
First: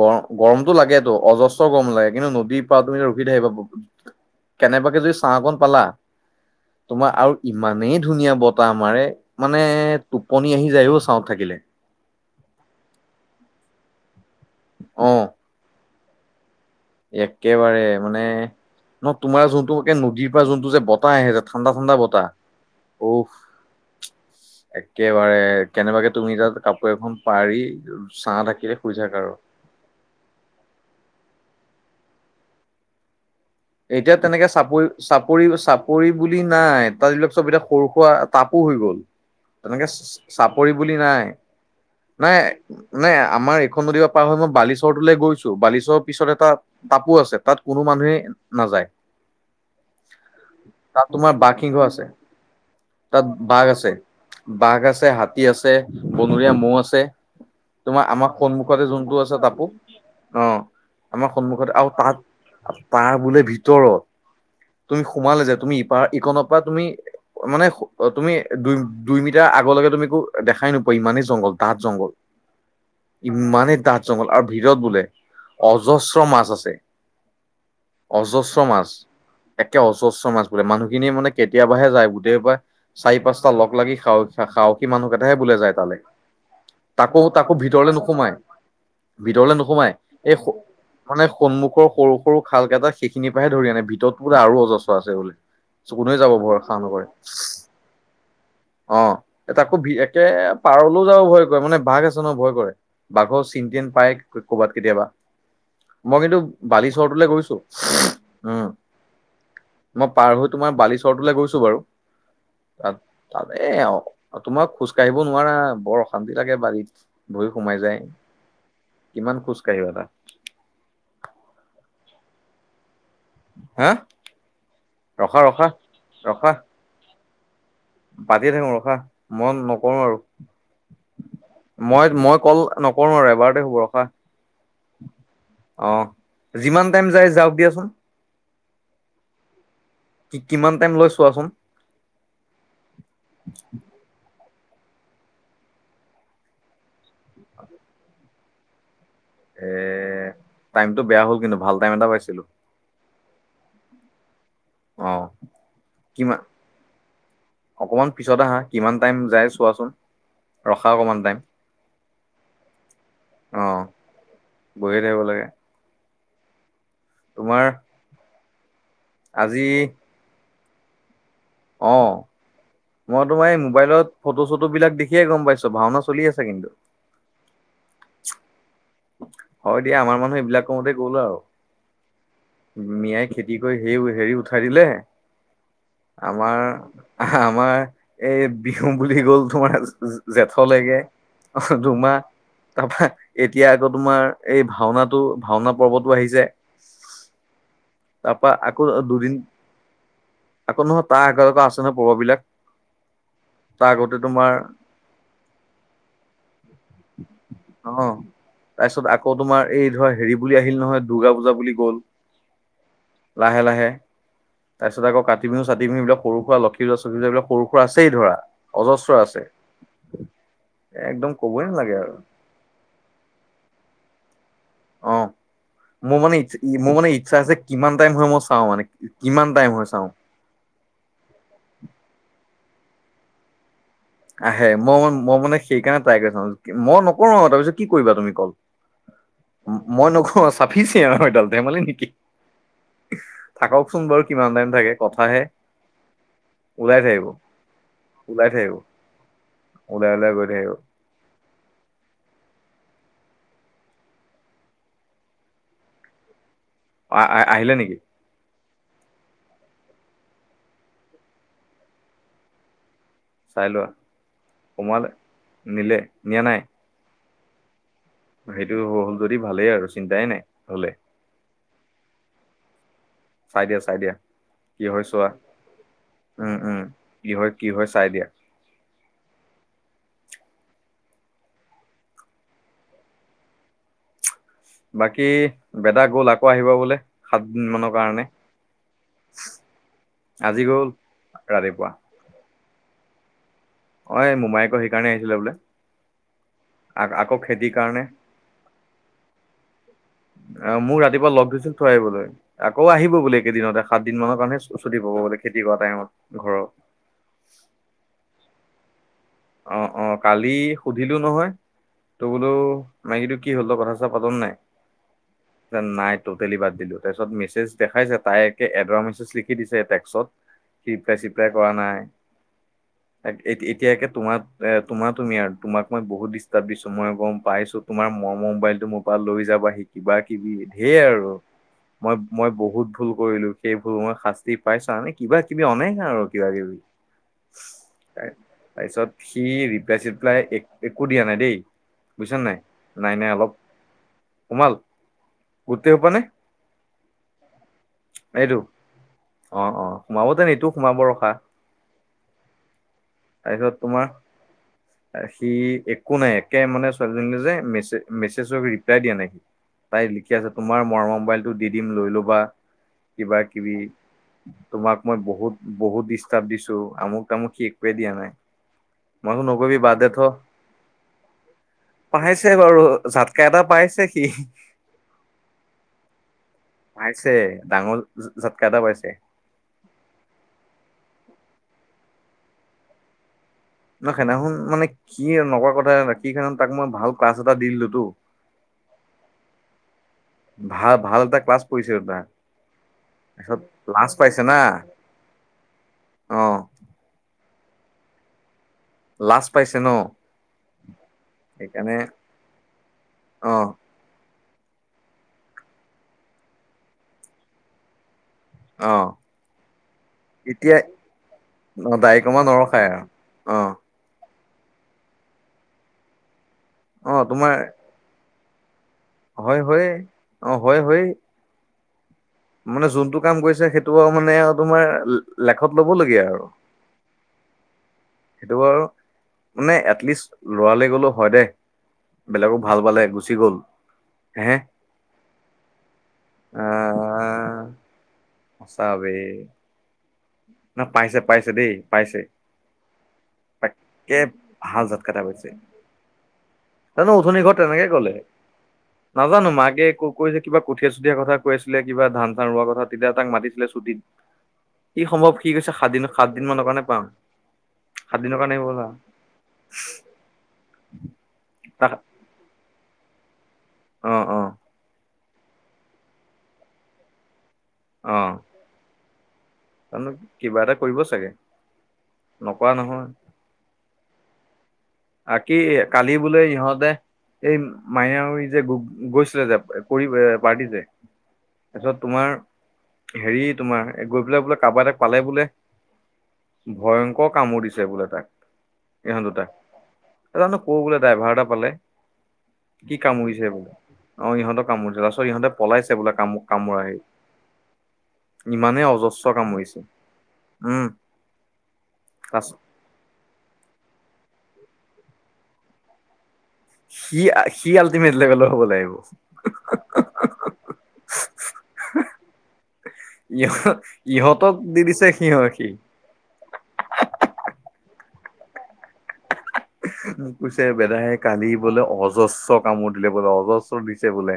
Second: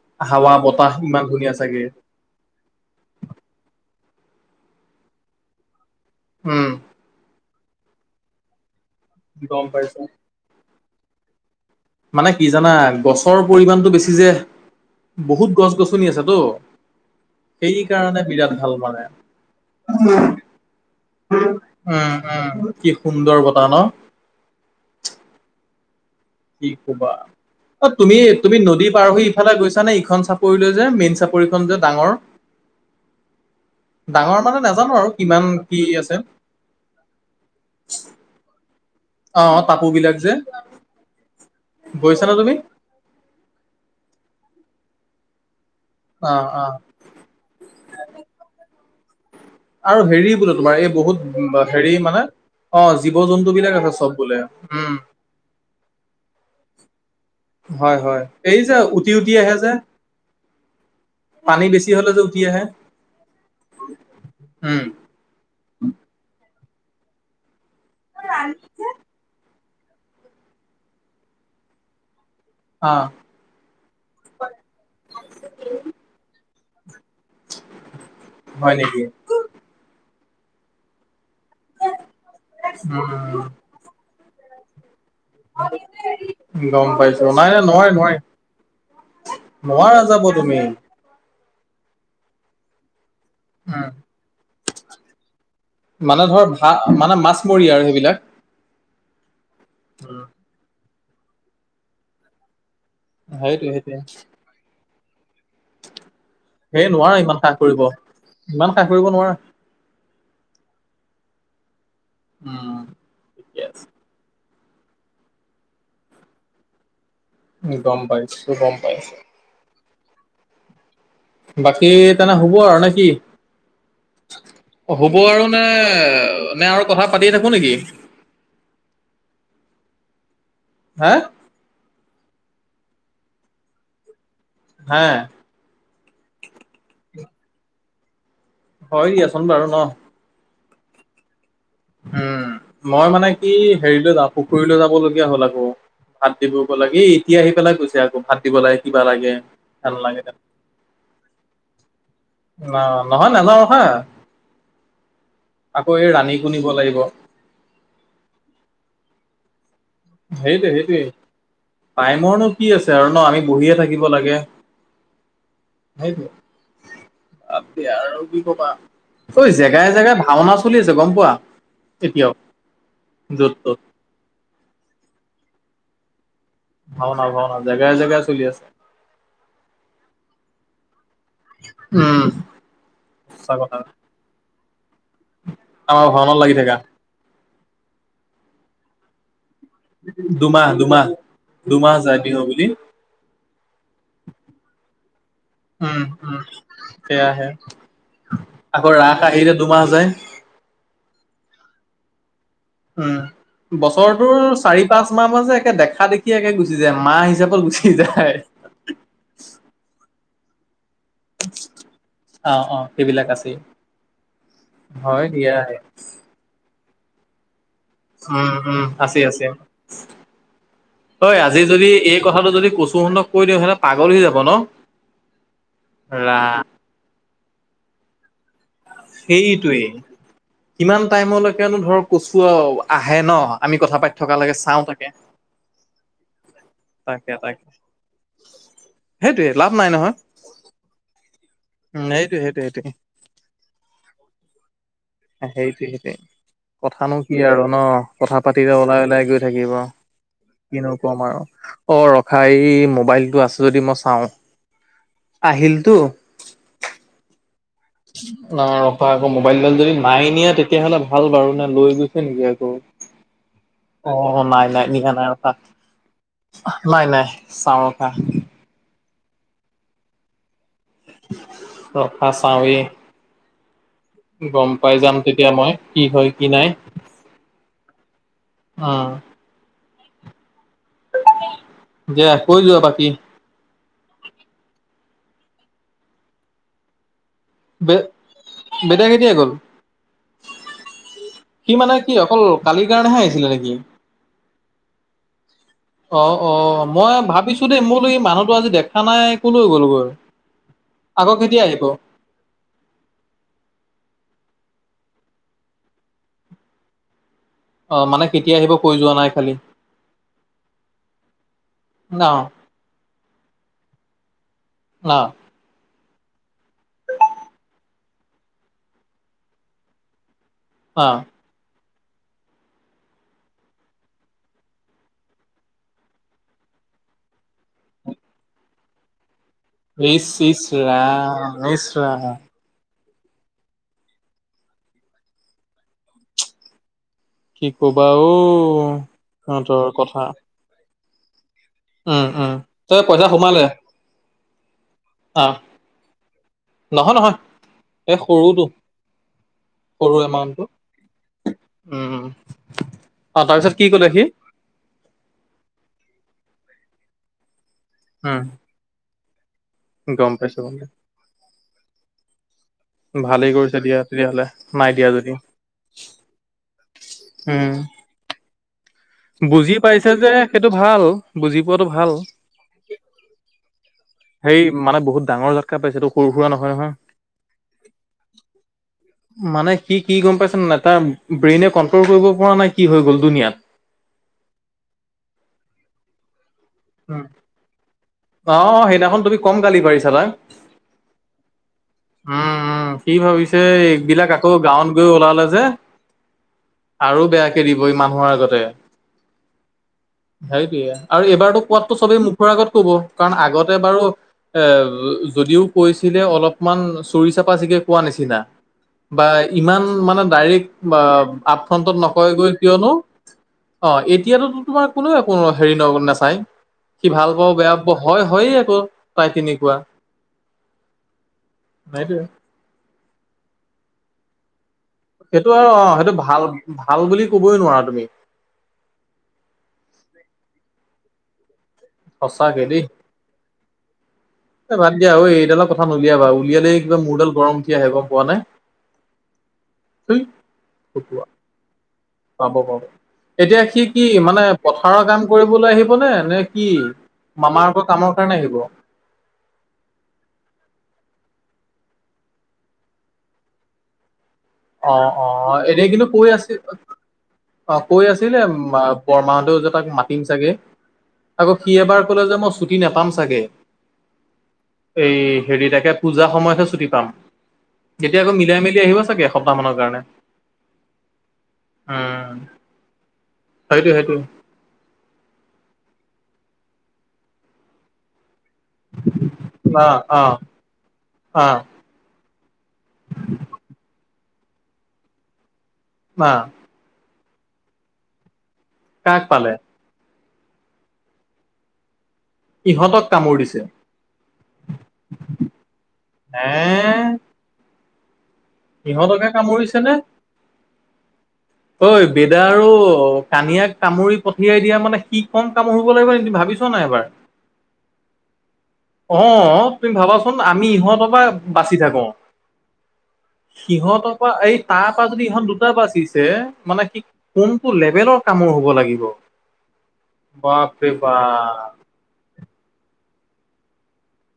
Speaker 2: গৰ
Speaker 1: হাৱা
Speaker 2: গৰমতটো
Speaker 1: বতাহ
Speaker 2: লাগেতটো
Speaker 1: ইমান ধুনীয়া
Speaker 2: অজস্ৰ
Speaker 1: চাগে
Speaker 2: গৰম লাগে কিন্তু নদীৰ পৰা তুমি ৰখি থাকিবা। কেনেবাকে যদি চাহকন পালা
Speaker 1: উম
Speaker 2: তোমাৰ আৰু ইমানেই ধুনীয়া বতাহ আমাৰে মানে
Speaker 1: গম পাইছো
Speaker 2: টোপনি আহি যায়ও চাওঁত থাকিলে।
Speaker 1: মানে কি জানা গছৰ পৰিমাণতটো বেছি যে
Speaker 2: অহ
Speaker 1: বহুত গছ গছনি আছেতো। সেই
Speaker 2: একেবাৰে
Speaker 1: কাৰণে
Speaker 2: মানে
Speaker 1: বিৰাট ভাল মানে
Speaker 2: ন তোমাৰ যোনটো নদীৰ পৰা যোনটো যে বতাহ আহে যে ঠাণ্ডা। ঠাণ্ডা
Speaker 1: উম
Speaker 2: বতাহ
Speaker 1: উম কি
Speaker 2: উফ
Speaker 1: সুন্দৰ বতাহ ন
Speaker 2: একেবাৰে। কেনেবাকে তুমি তাত
Speaker 1: কি
Speaker 2: কাপোৰ এখন
Speaker 1: কবা
Speaker 2: পাৰি
Speaker 1: অ তুমি
Speaker 2: ছাঁ
Speaker 1: তুমি
Speaker 2: থাকিলে
Speaker 1: নদী
Speaker 2: শুই
Speaker 1: পাৰ
Speaker 2: থাক
Speaker 1: হৈ
Speaker 2: আৰু
Speaker 1: ইফালে গৈছা নে ইখন চাপৰিলৈ যে মেইন চাপৰি। যে ডাঙৰ
Speaker 2: এতিয়া
Speaker 1: ডাঙৰ
Speaker 2: তেনেকে
Speaker 1: মানে
Speaker 2: চাপৰি
Speaker 1: নাজানো আৰু
Speaker 2: চাপৰি
Speaker 1: কিমান কি
Speaker 2: চাপৰি
Speaker 1: আছে
Speaker 2: বুলি নাই তাত এতিয়া চব এতিয়া সৰু সুৰা তাপো হৈ গ'ল
Speaker 1: অ টাপু
Speaker 2: তেনেকে চ
Speaker 1: বিলাক যে
Speaker 2: চ চাপৰি বুলি নাই
Speaker 1: গৈছা নে
Speaker 2: নাই
Speaker 1: তুমি
Speaker 2: নাই আমাৰ এইখন নদি পা পাৰ হয় মই বালিচৰটোলৈ গৈছো বালিচৰ পিছত
Speaker 1: অ
Speaker 2: এটা
Speaker 1: অ
Speaker 2: টাপো আছে তাত কোনো মানুহে নাযায়।
Speaker 1: আৰু হেৰি বোলো তোমাৰ এই
Speaker 2: তাত তোমাৰ
Speaker 1: বহুত
Speaker 2: বাঘ সিংহ
Speaker 1: হেৰি
Speaker 2: আছে
Speaker 1: মানে অ জীৱ
Speaker 2: তাত
Speaker 1: জন্তু
Speaker 2: বাঘ
Speaker 1: বিলাক
Speaker 2: আছে
Speaker 1: চব বোলে
Speaker 2: বাঘ
Speaker 1: উম
Speaker 2: আছে হাতী আছে বনৰীয়া মৌ আছে
Speaker 1: [inaudible]
Speaker 2: তোমাৰ আমাৰ
Speaker 1: এই যে
Speaker 2: সন্মুখতে
Speaker 1: উটি
Speaker 2: যোনটো
Speaker 1: উটি
Speaker 2: আছে
Speaker 1: আহে
Speaker 2: তাপো
Speaker 1: যে
Speaker 2: অ আমাৰ
Speaker 1: পানী
Speaker 2: সন্মুখত আৰু
Speaker 1: বেছি হলে
Speaker 2: তাত
Speaker 1: যে উটি আহে
Speaker 2: তাৰ বোলে ভিতৰত
Speaker 1: উম
Speaker 2: তুমি সোমালে যে তুমি ইপাৰ ইকনৰ পৰা তুমি মানে হো অ তুমি দুই দুই মিটাৰ আগলৈকে তুমি একো দেখাই নোপোৱা ইমানেই জংঘল ডাঠ জংঘল
Speaker 1: অ
Speaker 2: ইমানেই ডাঠ জংঘল আৰু ভিৰত বোলে অজস্ৰ মাছ আছে অজস্ৰ
Speaker 1: হয়
Speaker 2: মাছ
Speaker 1: নেকি
Speaker 2: একে অজস্ৰ মাছ বোলে মানুহখিনিয়ে মানে কেতিয়াবাহে যায় গোটেই পৰা চাৰি
Speaker 1: উম
Speaker 2: পাঁচটা লগ লাগি খাহ সাহসী মানুহ হে বোলে যায় তালে
Speaker 1: গম পাইছো
Speaker 2: তাকো
Speaker 1: নাই
Speaker 2: তাকো
Speaker 1: নাই নোৱাৰে
Speaker 2: ভিতৰলে
Speaker 1: নোৱাৰে
Speaker 2: নোসোমাই ভিতৰলে নোসোমাই
Speaker 1: নোৱাৰা যাব
Speaker 2: এই ফ
Speaker 1: তুমি
Speaker 2: মানে সন্মুখৰ সৰু সৰু খালকেইটা সেইখিনিৰ পাহে ধৰি আনে
Speaker 1: উম
Speaker 2: ভিতৰত বোলে আৰু অজস্ৰ আছে বোলে চ কোনে যাব ভৰসা নকৰে
Speaker 1: বিলাক
Speaker 2: অ তাকো ভি একে পাৰলৈ যাও ভয় কৰে মানে বাঘ আছে ন ভয় কৰে বাঘৰ
Speaker 1: সেইটোৱে
Speaker 2: চিন তিন
Speaker 1: সেইটোৱে
Speaker 2: পাই কৰ'বাত কেতিয়াবা মই কিন্তু
Speaker 1: সেই নোৱাৰা
Speaker 2: বালিচৰটো
Speaker 1: ইমান
Speaker 2: গৈ
Speaker 1: সাহ কৰিব ইমান সাহ কৰিব নোৱাৰা।
Speaker 2: মই পাৰ হৈ তোমাৰ বালিচৰটোলৈ গৈছো বাৰু
Speaker 1: উম
Speaker 2: তাত তা
Speaker 1: ঠিকে
Speaker 2: এ
Speaker 1: আছে
Speaker 2: অ তোমাক খোজ কাঢ়িব নোৱাৰা বৰ অশান্তি লাগে বাৰীত। ভই সোমাই
Speaker 1: গম
Speaker 2: যায়
Speaker 1: পাইছো গম পাইছো
Speaker 2: কিমান খোজ কাঢ়িবা তাত?
Speaker 1: বাকী তেনে হ'ব আৰু নে কি?
Speaker 2: হা
Speaker 1: হ'ব
Speaker 2: ৰখা
Speaker 1: আৰু নে
Speaker 2: ৰখা ৰখা
Speaker 1: নে আৰু কথা পাতিয়ে থাকো নেকি?
Speaker 2: পাতিয়ে থাকো ৰখা মই নকৰো
Speaker 1: হা
Speaker 2: আৰু মই মই কল নকৰো আৰু এবাৰতে হব ৰখা
Speaker 1: হা
Speaker 2: অ যিমান টাইম যাই যাওক দিয়াচোন?
Speaker 1: হয় দিয়াচোন বাৰু ন
Speaker 2: কিমান টাইম লৈ চোৱাচোন?
Speaker 1: উম মই মানে কি হেৰিলৈ যাওঁ? পুখুৰীলৈ যাব লগগীয়া হ'ল আকৌ ভাত দিব লাগে এই এতিয়া আহি পেলাই গৈছে আকৌ ভাত দিব লাগে। বা লাগে
Speaker 2: এ
Speaker 1: ভাল লাগে ন
Speaker 2: টাইমটো বেয়া হ'ল কিন্তু ভাল টাইম এটা পাইছিলো
Speaker 1: নহয় ন নাযাওঁ ৰখা
Speaker 2: অ কিমা
Speaker 1: লাগিব।
Speaker 2: অকমান পিছত আহা কিমান টাইম? যাই চোৱাচোন ৰখা অকমান টাইম?
Speaker 1: টাইমৰ নো কি আছে আৰু ন আমি
Speaker 2: অ
Speaker 1: বহিয়ে থাকিব লাগে
Speaker 2: বহিয়ে থাকিব লাগে
Speaker 1: সেইত
Speaker 2: তোমাৰ
Speaker 1: বাকী আৰু কি কবা, ঐ
Speaker 2: আজি
Speaker 1: জেগাই জেগাই ভাওনা চলি আছে গম পোৱা
Speaker 2: অ
Speaker 1: এতিয়াও
Speaker 2: মই তোমাৰ
Speaker 1: য'ত
Speaker 2: এই
Speaker 1: ত'ত।
Speaker 2: মোবাইলত ফটো চটো বিলাক দেখিয়ে গম পাইছো ভাওনা চলি আছে। কিন্তু
Speaker 1: ভাওনা ভাওনা জেগাই জেগাই চলি আছে।
Speaker 2: হয় দিয়া আমাৰ মানুহ এইবিলাক কৰুতেই গ'ল আৰু
Speaker 1: উম।
Speaker 2: মিয়াই
Speaker 1: সঁচা
Speaker 2: খেতি কৰি
Speaker 1: কথা
Speaker 2: সেই হেৰি উঠাই দিলে।
Speaker 1: ভাওনাত লাগি
Speaker 2: আমাৰ
Speaker 1: থাকা
Speaker 2: আমাৰ এই বিহু বুলি গ'ল। তোআ জে জে জেঠ অ
Speaker 1: দুমাহ
Speaker 2: লগে
Speaker 1: দুমাহ
Speaker 2: অ দুমাহ
Speaker 1: যায় বিহু বুলি।
Speaker 2: তাপা এতিয়া আকৌ তোমাৰ এই ভাওনাটো ভাওনা
Speaker 1: উম
Speaker 2: পৰ্বতো
Speaker 1: উম
Speaker 2: আহিছে
Speaker 1: সেয়া স আহ
Speaker 2: তাৰপা আকৌ দুদিন আকৌ নহয় তাৰ এঘাৰকা আছে ন পভ বিলাক
Speaker 1: উম। বছৰটোৰ চাৰি পাঁচ মাহ মাহ যে একে দেখা দেখি একে গুচি যায় মাহ হিচাপত
Speaker 2: অ
Speaker 1: গুচি যায়।
Speaker 2: তাৰপিছত আকৌ তোমাৰ এই ধৰা হেৰি বুলি আহিল নহয়। দুৰ্গা পূজা বুলি গ'ল
Speaker 1: অ অ সেইবিলাক আছেই
Speaker 2: লাহে লাহে তাৰ পিছত আকৌ
Speaker 1: হয়
Speaker 2: কাতি
Speaker 1: দিয়া।
Speaker 2: বিহু চাতি বিহু বিলাক সৰু সুৰা লঠী [unintelligible] সৰু আছেই ধৰা
Speaker 1: উম
Speaker 2: অজস্ৰ আছে একদম
Speaker 1: হয়
Speaker 2: কবই
Speaker 1: আজি যদি
Speaker 2: নালাগে আৰু
Speaker 1: এই কথাটো যদি কচু হুন্দক কৈ দিওঁ সিহলে পাগল হৈ যাব ন
Speaker 2: অ মোৰ মানে
Speaker 1: ৰাম
Speaker 2: ই মোৰ মানে ইচ্ছা আছে কিমান টাইম হৈ মই চাও মানে কিমান টাইম
Speaker 1: সেইটোৱেই
Speaker 2: হয় চাওঁ।
Speaker 1: কিমান টাইমলৈকেনো ধৰ কচু আহে ন আমি কথা পাতি থকালৈকে
Speaker 2: আহে
Speaker 1: চাওঁ
Speaker 2: মই
Speaker 1: তাকে।
Speaker 2: মই মানে সেইকাৰণে ট্ৰাই কৰি চা মই নকৰো
Speaker 1: তাকে
Speaker 2: আৰু
Speaker 1: তাকে
Speaker 2: তাৰপিছত কি কৰিবা তুমি কল
Speaker 1: সেইটোয়ে লাভ নাই
Speaker 2: মই
Speaker 1: নহয়
Speaker 2: নখো চাফিচিয়ে এডাল ধেমালি
Speaker 1: উম
Speaker 2: নেকি
Speaker 1: সেইটোয়ে সেইটোয়ে সেইটোয়ে
Speaker 2: থাককচোন বাৰু কিমান টাইম থাকে কথাহে।
Speaker 1: সেইটোৱে সেইটোৱে
Speaker 2: ওলাই
Speaker 1: কথানো
Speaker 2: থাকিব
Speaker 1: কি আৰু ন কথা
Speaker 2: ওলাই
Speaker 1: পাতি
Speaker 2: থাকিব
Speaker 1: যাব লাগে ওলাই ওলাই গৈ থাকিব
Speaker 2: ওলাই ওলাই গৈ থাকিব
Speaker 1: কিনো কম আৰু অ ৰখা এই মো মোবাইলটো আছে যদি মই চাওঁ আহিলতো
Speaker 2: অ আহ আহিলে নেকি?
Speaker 1: ন ৰপা আকৌ মোবাইলডাল যদি নাই নিয়ে তেতিয়াহলে ভাল বাৰু নে লৈ গৈছে নেকি আকৌ
Speaker 2: চাই লোৱা
Speaker 1: অ নাই নাই
Speaker 2: সোমালে।
Speaker 1: নিয়া নাই ৰখা
Speaker 2: নিলে নিয়া
Speaker 1: নাই নাই চাওঁ ৰখা
Speaker 2: সেইটো হ'ল যদি ভালেই আৰু চিন্তাই নাই হলে
Speaker 1: ৰখা চাৱি
Speaker 2: চাই দি আছো
Speaker 1: গম পাই যাম তেতিয়া মই কি হয় কি
Speaker 2: উম
Speaker 1: নাই?
Speaker 2: উম কি হয় কি হয় চাই দিয়া।
Speaker 1: আহ দে কৈ যোৱা বাকী
Speaker 2: বাকী বেদা গ'ল আকৌ আহিব বোলে সাতদিন মানৰ
Speaker 1: বে
Speaker 2: কাৰণে
Speaker 1: বেটা কেতিয়া গ'ল?
Speaker 2: আজি গল
Speaker 1: সি মানে
Speaker 2: ৰাতিপুৱা
Speaker 1: কি অকল কালিৰ কাৰণেহে আহিছিলে নেকি
Speaker 2: অ এই মুমাইকো সেইকাৰণে আহিছিলে বোলে
Speaker 1: অ অ মই
Speaker 2: আ- আকৌ
Speaker 1: ভাবিছো
Speaker 2: খেতিৰ
Speaker 1: দেই মোৰ
Speaker 2: কাৰণে
Speaker 1: এই মানুহতো আজি দেখা নাই কলৈ গ'লগৈ
Speaker 2: অ মোৰ ৰাতিপুৱা
Speaker 1: আকৌ
Speaker 2: লগ
Speaker 1: কেতিয়া
Speaker 2: ধৰিছিল
Speaker 1: আহিব?
Speaker 2: থৈ আহিবলৈ আকৌ আহিব বুলে একেদিনতে সাত দিন মানৰ কাৰণে চুতি পাব বোলে খেতি কৰা টাইমত ঘৰৰ
Speaker 1: অ মানে কেতিয়া আহিব কৈ যোৱা নাই খালি
Speaker 2: অ অ কালি সুধিলো নহয় তো
Speaker 1: ন
Speaker 2: বোলো মাইকীটো কি হ'ল তই কথা চথা পাত নে
Speaker 1: ন
Speaker 2: নাই নাই টটেলি বাদ দিলো তাৰপিছত মেছেজ দেখাইছে তাই একে এডৰা মেছেজ লিখি দিছে টেক্সট
Speaker 1: ন।
Speaker 2: ৰিপলাই চিপলাই কৰা নাই এক এতি এতি এতিয়া তোমাক এ তোমাৰ তুমি আৰু তোমাক মই বহুত ডিষ্টাৰ্ব দিছো মই গম পাইছো তোমাৰ মৰম মবাইলটো মোৰ পৰা লৈ জাবাহি কিবা
Speaker 1: ইচ
Speaker 2: কিবি
Speaker 1: ইচ
Speaker 2: ঢেৰ আৰু
Speaker 1: ৰাম ইচ
Speaker 2: মই
Speaker 1: ৰাম
Speaker 2: মই বহুত ভুল কৰিলো সেই ভুল মই শাস্তি পাইছা নে কিবা কিবি অনান্য আৰু কিবা কিবি
Speaker 1: কি ক'বা অ
Speaker 2: তাৰ- তাৰপিছত সি
Speaker 1: সিহঁতৰ
Speaker 2: ৰিপ্লাই
Speaker 1: কথা
Speaker 2: চিপ্লাই এক একো দিয়া নাই দেই
Speaker 1: উম
Speaker 2: বুজিছা
Speaker 1: উম
Speaker 2: নাই
Speaker 1: তই
Speaker 2: নাই
Speaker 1: পইচা
Speaker 2: নাই অলপ
Speaker 1: সোমালে
Speaker 2: সোমাল
Speaker 1: অ',
Speaker 2: গোটেই সোপা নে
Speaker 1: নহয় নহয় এই
Speaker 2: এইটো
Speaker 1: সৰুটো
Speaker 2: অ অ
Speaker 1: সৰু
Speaker 2: সোমাব তেন
Speaker 1: এমাউন্টটো
Speaker 2: ইটো সোমাব ৰখা
Speaker 1: উম, উম অ',
Speaker 2: তাৰপিছত
Speaker 1: কি
Speaker 2: তোমাৰ
Speaker 1: ক'লে সি
Speaker 2: সি একো নাই একে মানে ছোৱালীজনী যে মে
Speaker 1: উম,
Speaker 2: মেছেজক ৰিপ্লাই দিয়া নাই তাই
Speaker 1: গম
Speaker 2: লিখি আছে
Speaker 1: পাইছো গম পাইছো।
Speaker 2: তোমাৰ মৰমৰ মোবাইলটো দিম লৈ ল'বা কিবা
Speaker 1: ভালেই
Speaker 2: কিবি
Speaker 1: কৰিছে দিয়া তেতিয়াহ'লে নাই
Speaker 2: তোমাক
Speaker 1: দিয়া
Speaker 2: মই
Speaker 1: যদি
Speaker 2: বহুত বহুত ডিষ্টাৰ্ব দিছো আমু তামুক সি
Speaker 1: উম
Speaker 2: একোৱে দিয়া নাই মই কৈছো
Speaker 1: বুজি
Speaker 2: নকৰিবি বাদ দে
Speaker 1: পাইছে
Speaker 2: থ
Speaker 1: যে সেইটো ভাল বুজি পোৱাটো ভাল
Speaker 2: পাইছে বাৰু জাতকা এটা পাইছে সি
Speaker 1: সেই মানে বহুত ডাঙৰ জাতকা পাইছে টো সৰু সুৰা নহয় নহয়
Speaker 2: পাইছে ডাঙৰ জাতকা এটা পাইছে।
Speaker 1: মানে সি কি গম পাইছে তাৰ ব্ৰেইনে কন্ট্ৰল কৰিব পৰা নাই কি হৈ গ'ল দুুনিয়াত।
Speaker 2: নহ সেদিনাখনুন মানে কি না কথা কি খে তাক মই ভাল ক্লাছ এটা দি দিলোতো।
Speaker 1: অ, অ সেইদিনাখন তুমি কম গালি পাৰিছা না।
Speaker 2: ভাল ভাল এটা ক্লাছ পৰিছে তাৰ
Speaker 1: উম, উম কি ভাবিছে
Speaker 2: তাৰপিছত লাজ
Speaker 1: এইবিলাক
Speaker 2: পাইছে
Speaker 1: আকৌ
Speaker 2: না
Speaker 1: গাঁৱত গৈ ওলালে। যে
Speaker 2: অ
Speaker 1: আৰু বেয়াকে দিব ই মানুহৰ আগতে।
Speaker 2: লাজ পাইছে ন
Speaker 1: সেইটোৱে আৰু এইবাৰতো পাতটো
Speaker 2: সেইকাৰণে
Speaker 1: চবেই মুখৰ আগত ক'ব কাৰণ
Speaker 2: অ',
Speaker 1: আগতে বাৰু। এ, যদিও কৈছিলে অলপমান চুৰি চপা চিগে কোৱা নিচিনা।
Speaker 2: অ',
Speaker 1: বা ইমান মানে ডাইৰেক্ট
Speaker 2: এতিয়া
Speaker 1: আপফ্ৰন্টত
Speaker 2: অ', দাইকমা
Speaker 1: নকয়গৈ
Speaker 2: নৰখায়
Speaker 1: কিয়নো
Speaker 2: আৰু
Speaker 1: অ, এইটো। এতিয়াতো তোমাৰ কোনোও একো হেৰি ন নাচায় সি
Speaker 2: অ',
Speaker 1: ভাল পাব
Speaker 2: তোমাৰ
Speaker 1: বেয়া পাব হয় হয়ে আকৌ। তাই
Speaker 2: হয়,
Speaker 1: তেনেকুৱা
Speaker 2: হয় অ, হয়, হয়।
Speaker 1: সেইটোৱে।
Speaker 2: মানে যোনটো কাম কৰিছে সেইটো মানে তোমাৰ
Speaker 1: সেইটো আৰু
Speaker 2: লেখত
Speaker 1: অ সেইটো
Speaker 2: ল'বলগীয়া
Speaker 1: ভাল
Speaker 2: আৰু।
Speaker 1: ভাল বুলি কবই নোৱাৰা তুমি
Speaker 2: সেইটো বাৰু মানে এটলিষ্ট লৰালে গ'লেও হয় দেই। বেলেগক
Speaker 1: সঁচাকে দেই
Speaker 2: ভাল পালে গুচি গ'ল। হে
Speaker 1: এ, বাদ দিয়া আৰু এইডালৰ কথা নলিয়াবা উলিয়ালেইে কিবা মোৰডাল
Speaker 2: আহ
Speaker 1: গৰম উঠি আহিব পোৱা নাই।
Speaker 2: সঁচা বে না পাইছে পাইছে দেই পাইছে।
Speaker 1: পাব পাব এতিয়া সি কি
Speaker 2: তাকে
Speaker 1: মানে
Speaker 2: ভাল জাত
Speaker 1: পথাৰৰ
Speaker 2: কটা
Speaker 1: কাম
Speaker 2: পাইছে
Speaker 1: কৰিবলৈ আহিবনে নে? কি
Speaker 2: জানো উঠনি ঘৰত
Speaker 1: মামাকৰ
Speaker 2: তেনেকে ক'লে।
Speaker 1: কামৰ কাৰণে আহিব
Speaker 2: নাজানো মাকে ক কৈছে কিবা কঠীয়া-চুঠীয়াাৰ কথা কৈ আছিলে কিবা ধান চান ৰোৱাৰ কথা তেতিয়া তাক মাতিছিলে ছুটী।
Speaker 1: অ
Speaker 2: কি
Speaker 1: অ
Speaker 2: সম্ভৱ কি কৈছে
Speaker 1: এনেই
Speaker 2: সাত
Speaker 1: কিন্তু
Speaker 2: দিন
Speaker 1: কৈ
Speaker 2: সাত দিন
Speaker 1: আছিল
Speaker 2: মানৰ কাৰণে পাম।
Speaker 1: অ, কৈ
Speaker 2: সাত দিনৰ
Speaker 1: আছিলে
Speaker 2: কাৰণে হ'বলা
Speaker 1: বৰমাহতেও যে তাক মাতিম চাগে আকৌ। সি এবাৰ ক'লে যে মই ছুটি নাপাম চাগে।
Speaker 2: আহ, অ।
Speaker 1: এই হেৰি তাকে পূজা সময়তহে ছুটি পাম যেতিয়া আকৌ মিলাই মিলি আহিব চাগে। এসপ্তাহ মানৰ
Speaker 2: তো
Speaker 1: কাৰণে
Speaker 2: কিবা এটা কৰিব চাগে নকৰা নহয়।
Speaker 1: সেইটোৱ সেইটো।
Speaker 2: আ কি কালি বোলে ইহঁতে এই মায়ে যে গৈচ যে
Speaker 1: অ
Speaker 2: কৰি
Speaker 1: অ
Speaker 2: পাৰতিত যে,
Speaker 1: অ
Speaker 2: তাৰপিছত তোমাৰ হেৰি তোমাৰ গৈ পেলাই বোলে কাৰোবাৰ এ তাক পালে বোলে
Speaker 1: অ
Speaker 2: ভয়ংকৰ কামোৰ দিছে বোলে তাক।
Speaker 1: কাক
Speaker 2: ইহঁত দুটাক
Speaker 1: পালে।
Speaker 2: জানো ক বোলে ড্ৰাইভাৰ এটা পালে কি
Speaker 1: ইহঁতক
Speaker 2: কাম
Speaker 1: কামুৰ
Speaker 2: কৰিছে
Speaker 1: দিছে
Speaker 2: বোলে। অ, ইহতে কামুৰিছে তাৰপিছত ইহঁতে পলাইছে বোলে কাম
Speaker 1: হে
Speaker 2: কামোৰা আহি।
Speaker 1: সিহঁতকে কামুৰিছেনে?
Speaker 2: উম
Speaker 1: ঐ বেদা
Speaker 2: তাৰপাছত
Speaker 1: আৰু কানিয়াক কামুৰি পঠিয়াই দিয়া মানে কি কাম হব লাগিব নিকি তুমি ভাবিছোৱা।
Speaker 2: সি সি আল্টিমেট লেভেলৰ হ'ব লাগিব
Speaker 1: অ, তুমি ভাবাচোন আমি ইহঁতৰ পৰা। বাচি থাকো।
Speaker 2: ইহ
Speaker 1: সিহঁতৰ পৰা
Speaker 2: ইহঁতক
Speaker 1: এই
Speaker 2: দি
Speaker 1: তাৰ
Speaker 2: দিছে
Speaker 1: পৰা যদি
Speaker 2: সিহঁত
Speaker 1: ইহত
Speaker 2: সি
Speaker 1: দুটা বাচিছে মানে কি কোনটো লেভেলৰ কামৰ হ'ব লাগিব।
Speaker 2: মোক কৈছে
Speaker 1: বাপৰে
Speaker 2: বেদাহে কালি
Speaker 1: বাপ
Speaker 2: বোলে অজস্ৰ কামোৰ দিলে বোলে অজস্ৰ দিছে বোলে।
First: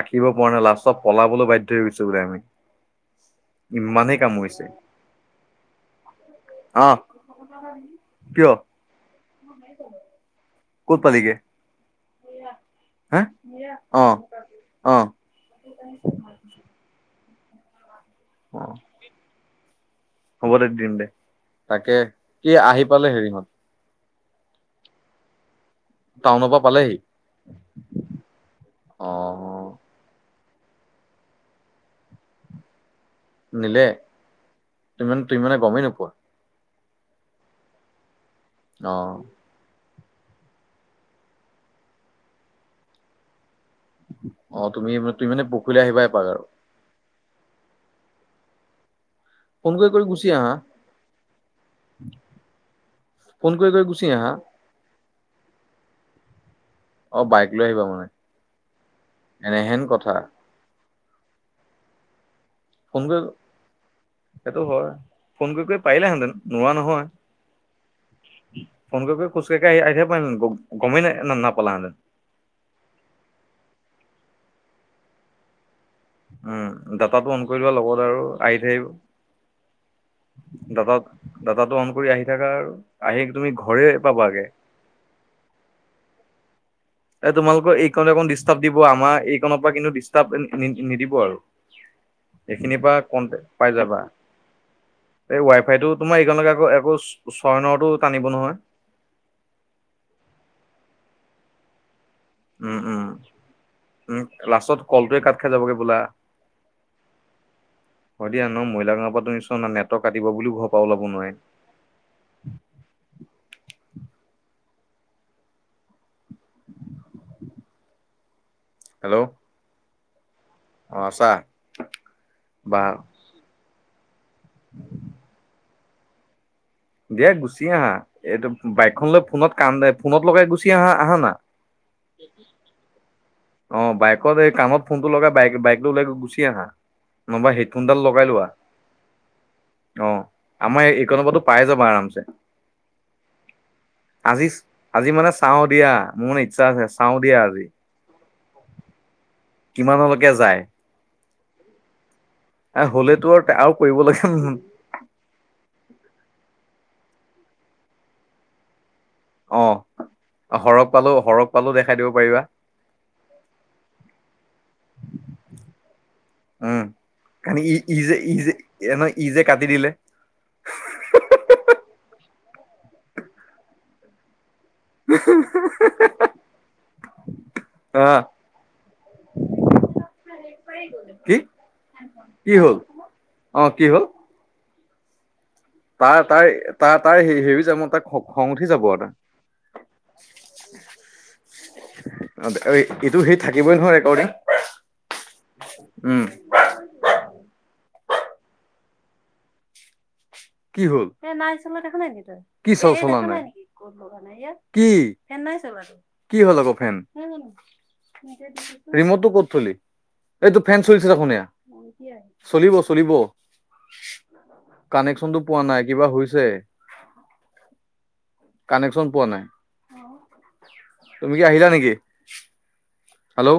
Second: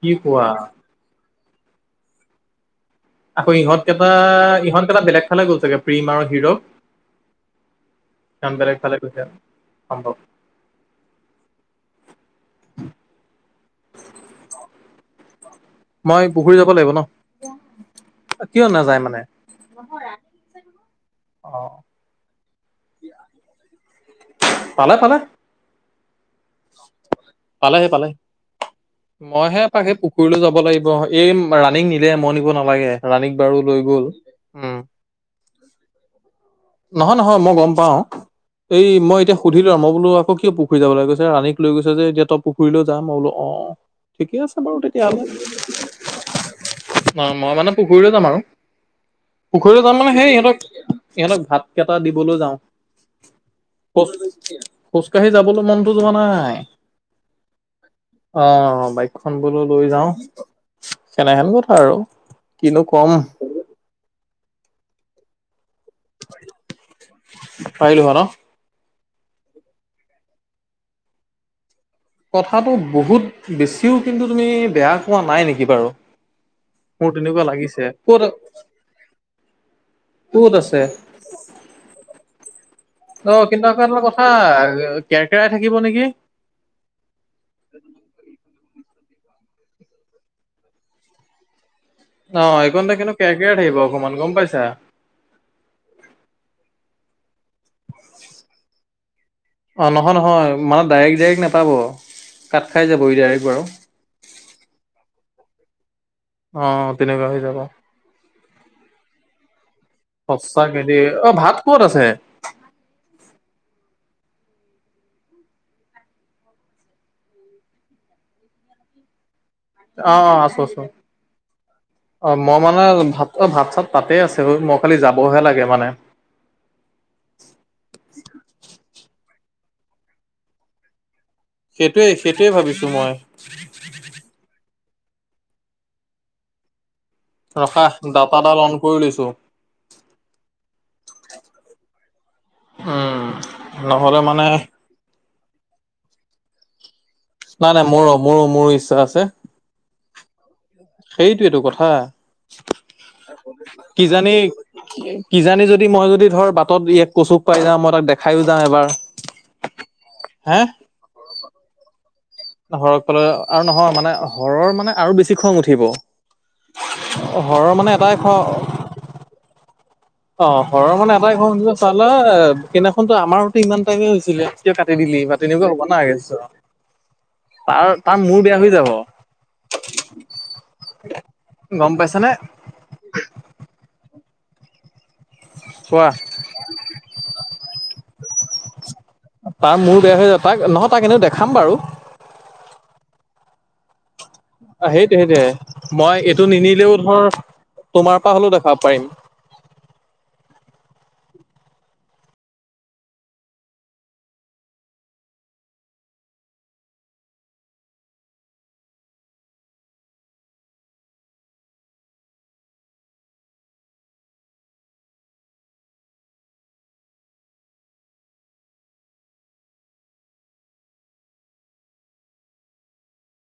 Speaker 1: কি কোৱা?
Speaker 2: পৰা নাই লাষ্ট ত চব পলাবলৈ বাধ্য হৈ গৈছো বোলে আমি।
Speaker 1: আকৌ ইহঁতকেইটা
Speaker 2: ইমানেই কামুৰিছে
Speaker 1: ইহঁতকেইটা বেলেগ ফালে গ'ল চাগে প্ৰীম আৰু হিৰক।
Speaker 2: অহ কিয়
Speaker 1: চান বেলেগ ফালে গৈছে। সম্ভৱ
Speaker 2: ক'ত পালিগে? হা, আহ, আহ।
Speaker 1: মই পুখুৰী যাব লাগিব ন
Speaker 2: অ
Speaker 1: কিয় নাযায় মানে
Speaker 2: হ'ব দে দিম দে
Speaker 1: অ'
Speaker 2: তাকে কি আহি পালে হেৰিহঁত
Speaker 1: পালে পালে।
Speaker 2: টাউনৰ পৰা পালেহি।
Speaker 1: পালেহি পালে
Speaker 2: অ
Speaker 1: মইহে এপাকেই পুখুৰীলৈ যাওঁ। নিব লাগিব এই ৰাণিং নিলে মন নিব নালাগে। ৰাণীক বাৰু লৈ
Speaker 2: নিলে
Speaker 1: গল উম,
Speaker 2: তুমি মানে তুমি মানে গমেই নোপোৱা
Speaker 1: নহয় নহয় মই গম পাওঁ। এই
Speaker 2: অ
Speaker 1: মই এতিয়া সুধিলো আৰু মই, বোলো আকৌ কিয় পুখুৰী যাব লাগে ৰানিক লৈ গৈছে যে পুুখুৰী যাম আৰু বোল অ। ঠিকে আছে
Speaker 2: অ
Speaker 1: বাৰু
Speaker 2: তুমি
Speaker 1: তেতিয়াহলে।
Speaker 2: তুমি মানে পৰহিলে আহিবা এপাক আৰু
Speaker 1: হয় মই মানে পুখুৰীলৈ যাম আৰু।
Speaker 2: ফোন
Speaker 1: পুখুৰীলৈ
Speaker 2: কৰি
Speaker 1: যাম
Speaker 2: কৰি
Speaker 1: মানে
Speaker 2: গুচি
Speaker 1: সেই
Speaker 2: আহা
Speaker 1: ইহঁতক ইহঁতক ভাত কেইটা দিবলৈ যাওঁ।
Speaker 2: ফোন কৰি কৰি
Speaker 1: খোজ
Speaker 2: গুছি আহা।
Speaker 1: খোজকাঢ়ি যাবলৈ মনতো যোৱা নাই।
Speaker 2: অ বাইক লৈ আহিবা মানে
Speaker 1: আহ বাইকখন বোলো
Speaker 2: এনেহেন
Speaker 1: লৈ যাওঁ।
Speaker 2: কথা
Speaker 1: তেনেহেন কথা আৰু কিনো
Speaker 2: ফোন
Speaker 1: কম।
Speaker 2: কৰি সেইটো হয় ফোন কৰি কৰি পাৰিলেহেতেন নোৱাৰা
Speaker 1: পাৰিলো হয় ন
Speaker 2: নহয়। ফোন কৰি খোজা কাৰি কাৰি আহি থাকিব পাৰিলেহেঁতেন গমেই নাই নাপালেহেঁতেন।
Speaker 1: কথাতটো বহুত বেছিও কিন্তু তুমি বেয়া কোৱা নাই নেকি বাৰু।
Speaker 2: উম
Speaker 1: মোৰ
Speaker 2: ড়াটাটো অন
Speaker 1: তেনেকুৱা
Speaker 2: কৰি লোৱা
Speaker 1: লাগিছে।
Speaker 2: লগত
Speaker 1: ক'ত
Speaker 2: আৰু আহি থাকিব
Speaker 1: ক'ত আছে?
Speaker 2: ডাটা ড়াটাটো অন কৰি আহি থাককা আৰু। আহি
Speaker 1: অ
Speaker 2: তুমি
Speaker 1: কিন্তু
Speaker 2: ঘৰে
Speaker 1: আকৌ কথা
Speaker 2: পাবাগে
Speaker 1: কেৰকেৰাই থাকিব নেকি।
Speaker 2: তোমালোকৰ এইকণ কণ ডিষ্টাৰ্ব দিব। আমাৰ এইকণৰ পৰা কিন্তু ডিষ্টাৰ্ব নিদিব আৰু।
Speaker 1: অ
Speaker 2: এইখিনিৰ পৰা
Speaker 1: এইকণতে কিন্তু
Speaker 2: কনটে
Speaker 1: কেৰকেৰাই
Speaker 2: পাই
Speaker 1: থাকিব
Speaker 2: যাবা
Speaker 1: অকমান গম পাইছা।
Speaker 2: এই ৱাইফাইটো তোমাৰ এইকণ আকৌ একৌ ছয় নটো টানিব নহয়।
Speaker 1: অ নহয় নহয় মানে ডাইৰেক্ট গাড়ী নেপাব।
Speaker 2: উম উম উম লাষ্টত কলটোৱে কাত খাই যাবগে বোলা।
Speaker 1: অ' তেনেকুৱা হৈ যাব।
Speaker 2: শদিয়া নো [unintelligible]
Speaker 1: সচা কে দেই অ ভাত কত আছে।
Speaker 2: হেল্ল'
Speaker 1: অ অ আছো আছো
Speaker 2: অ আছা
Speaker 1: অ মই
Speaker 2: বা
Speaker 1: মানে ভাত অ ভাত চাত। তাতে আছে অ মই খালি যাবহে লাগে মানে।
Speaker 2: দিয়া গুচি আহা এইটো বাইকখন লৈ ফোনত কান্দে ফোনত লগাই গুচি আহা আহানা।
Speaker 1: সেইটোৱেই সেইটোৱে ভাবিছো মই
Speaker 2: অ বাইকত এই কাণত ফোন টো লগাই বাইক বাইকটো লৈ গুচি আহা। নবা
Speaker 1: ৰখা
Speaker 2: হেডফোনডাল লগাই লোৱা।
Speaker 1: ডাটাডাল অন কৰি লৈছো।
Speaker 2: অ আমাৰ এইকণটো পাই যাবা আৰামছে।
Speaker 1: উম, নহ'লে মানে।
Speaker 2: চাওঁ দিয়া মোৰ ইচ্ছা আছে চাওঁ দিয়া আজি।
Speaker 1: নাই নাই মোৰো মোৰো মোৰো ইচ্ছা আছে।
Speaker 2: [unintelligible]
Speaker 1: সেইটোৱে টো কথা।
Speaker 2: হ'লেতো আৰু আৰু কৰিবলগীয়া
Speaker 1: কিজানি কিজানি যদি মই যদি ধৰ বাটত দুই এক। কচুক পাই যাওঁ মই তাক দেখাও যাম এবাৰহ
Speaker 2: অ সৰগ পালো সৰগ পালো দেখাই দিও
Speaker 1: সৰক পালে আৰু নহয় মানে সৰৰ মানে আৰু বেছি খং উঠিব। হৰৰ মানে এটাই খং
Speaker 2: [unintelligible]
Speaker 1: অ সৰৰ মানে এটাই খং চালা সেইনাখনতো আমাৰোতো ইমান। হৈছিলে কিয় কাটি দিলি বা তেনেকুৱা হ'ব না তাৰ
Speaker 2: আহ
Speaker 1: তাৰ মোৰ বেয়া হৈ যাব।
Speaker 2: কি
Speaker 1: গম পাইছানে
Speaker 2: কি হ'ল আহ কি হ'ল?
Speaker 1: চোৱা
Speaker 2: তাৰ তাই তাৰ তাই হেৰি যাব তাই খং উঠি যাব আৰু টা।
Speaker 1: তাৰ মোৰ বেয়া হৈ যায়, তাক নহয় তাক এনেও দেখাম বাৰু।
Speaker 2: এইটো সেই থাকিবই নহয় ৰেকৰ্ডিং।
Speaker 1: অ সেইটোৱে সেইটোৱে।
Speaker 2: উম
Speaker 1: মই এইটো নিনিলেও ধৰ তোমাৰ পৰা হ'লেও দেখাব পাৰিম।
Speaker 2: কি হল? নাই চল দেখা নাইক তই কি চল চল নাই লগ নাই কি কি হ'ল আকৌ, ফেন ৰিমটটো ক'ত থলি? এইটো ফেন চলিছে দেখোনে চলিব চলিব। কানেকশচনটো পোৱা নাই, কিবা হৈছে। কানেকচন পোৱা নাই। তুমি কি আহিলা নেকি? হেল্ল, '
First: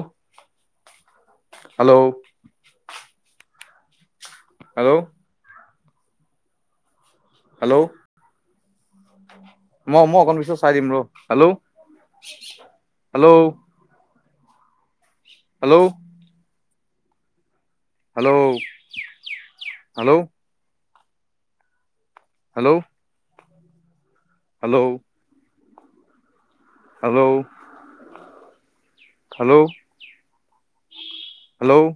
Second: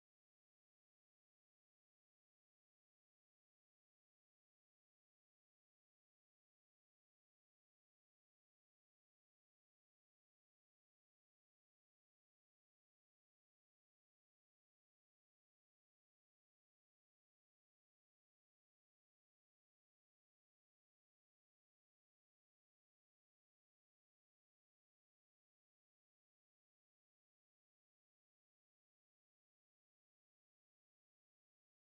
Speaker 2: হেল্ল', হেল্ল', হেল্ল', ম মই অকণ পিছত চাই দিম ৰ। Hello, hello, hello, hello, hello, hello, hello, hello, hello, hello,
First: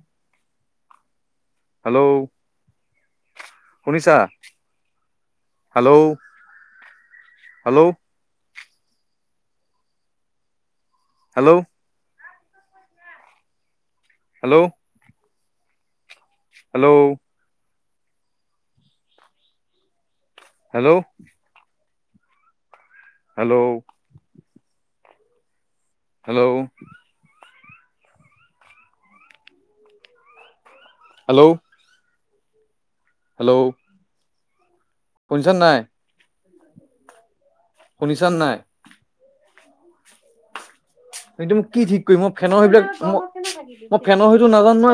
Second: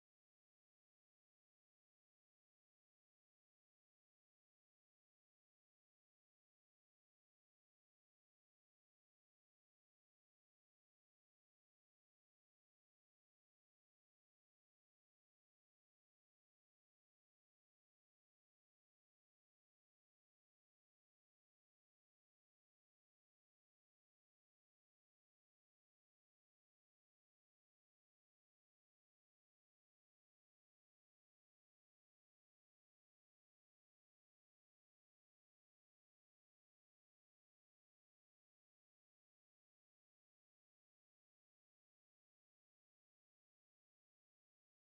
Speaker 2: hello, শুনিছা? Hello, hello, hello, hello, hello, hello, hello, hello, hello, hello, শুনিছা নাই? শুনিছা নাই? কিন্তু মোক কি ঠিক কৰিম মই ফেনৰ সেই বিলাক মই ফেনৰ সতটো নাজানো নহয়।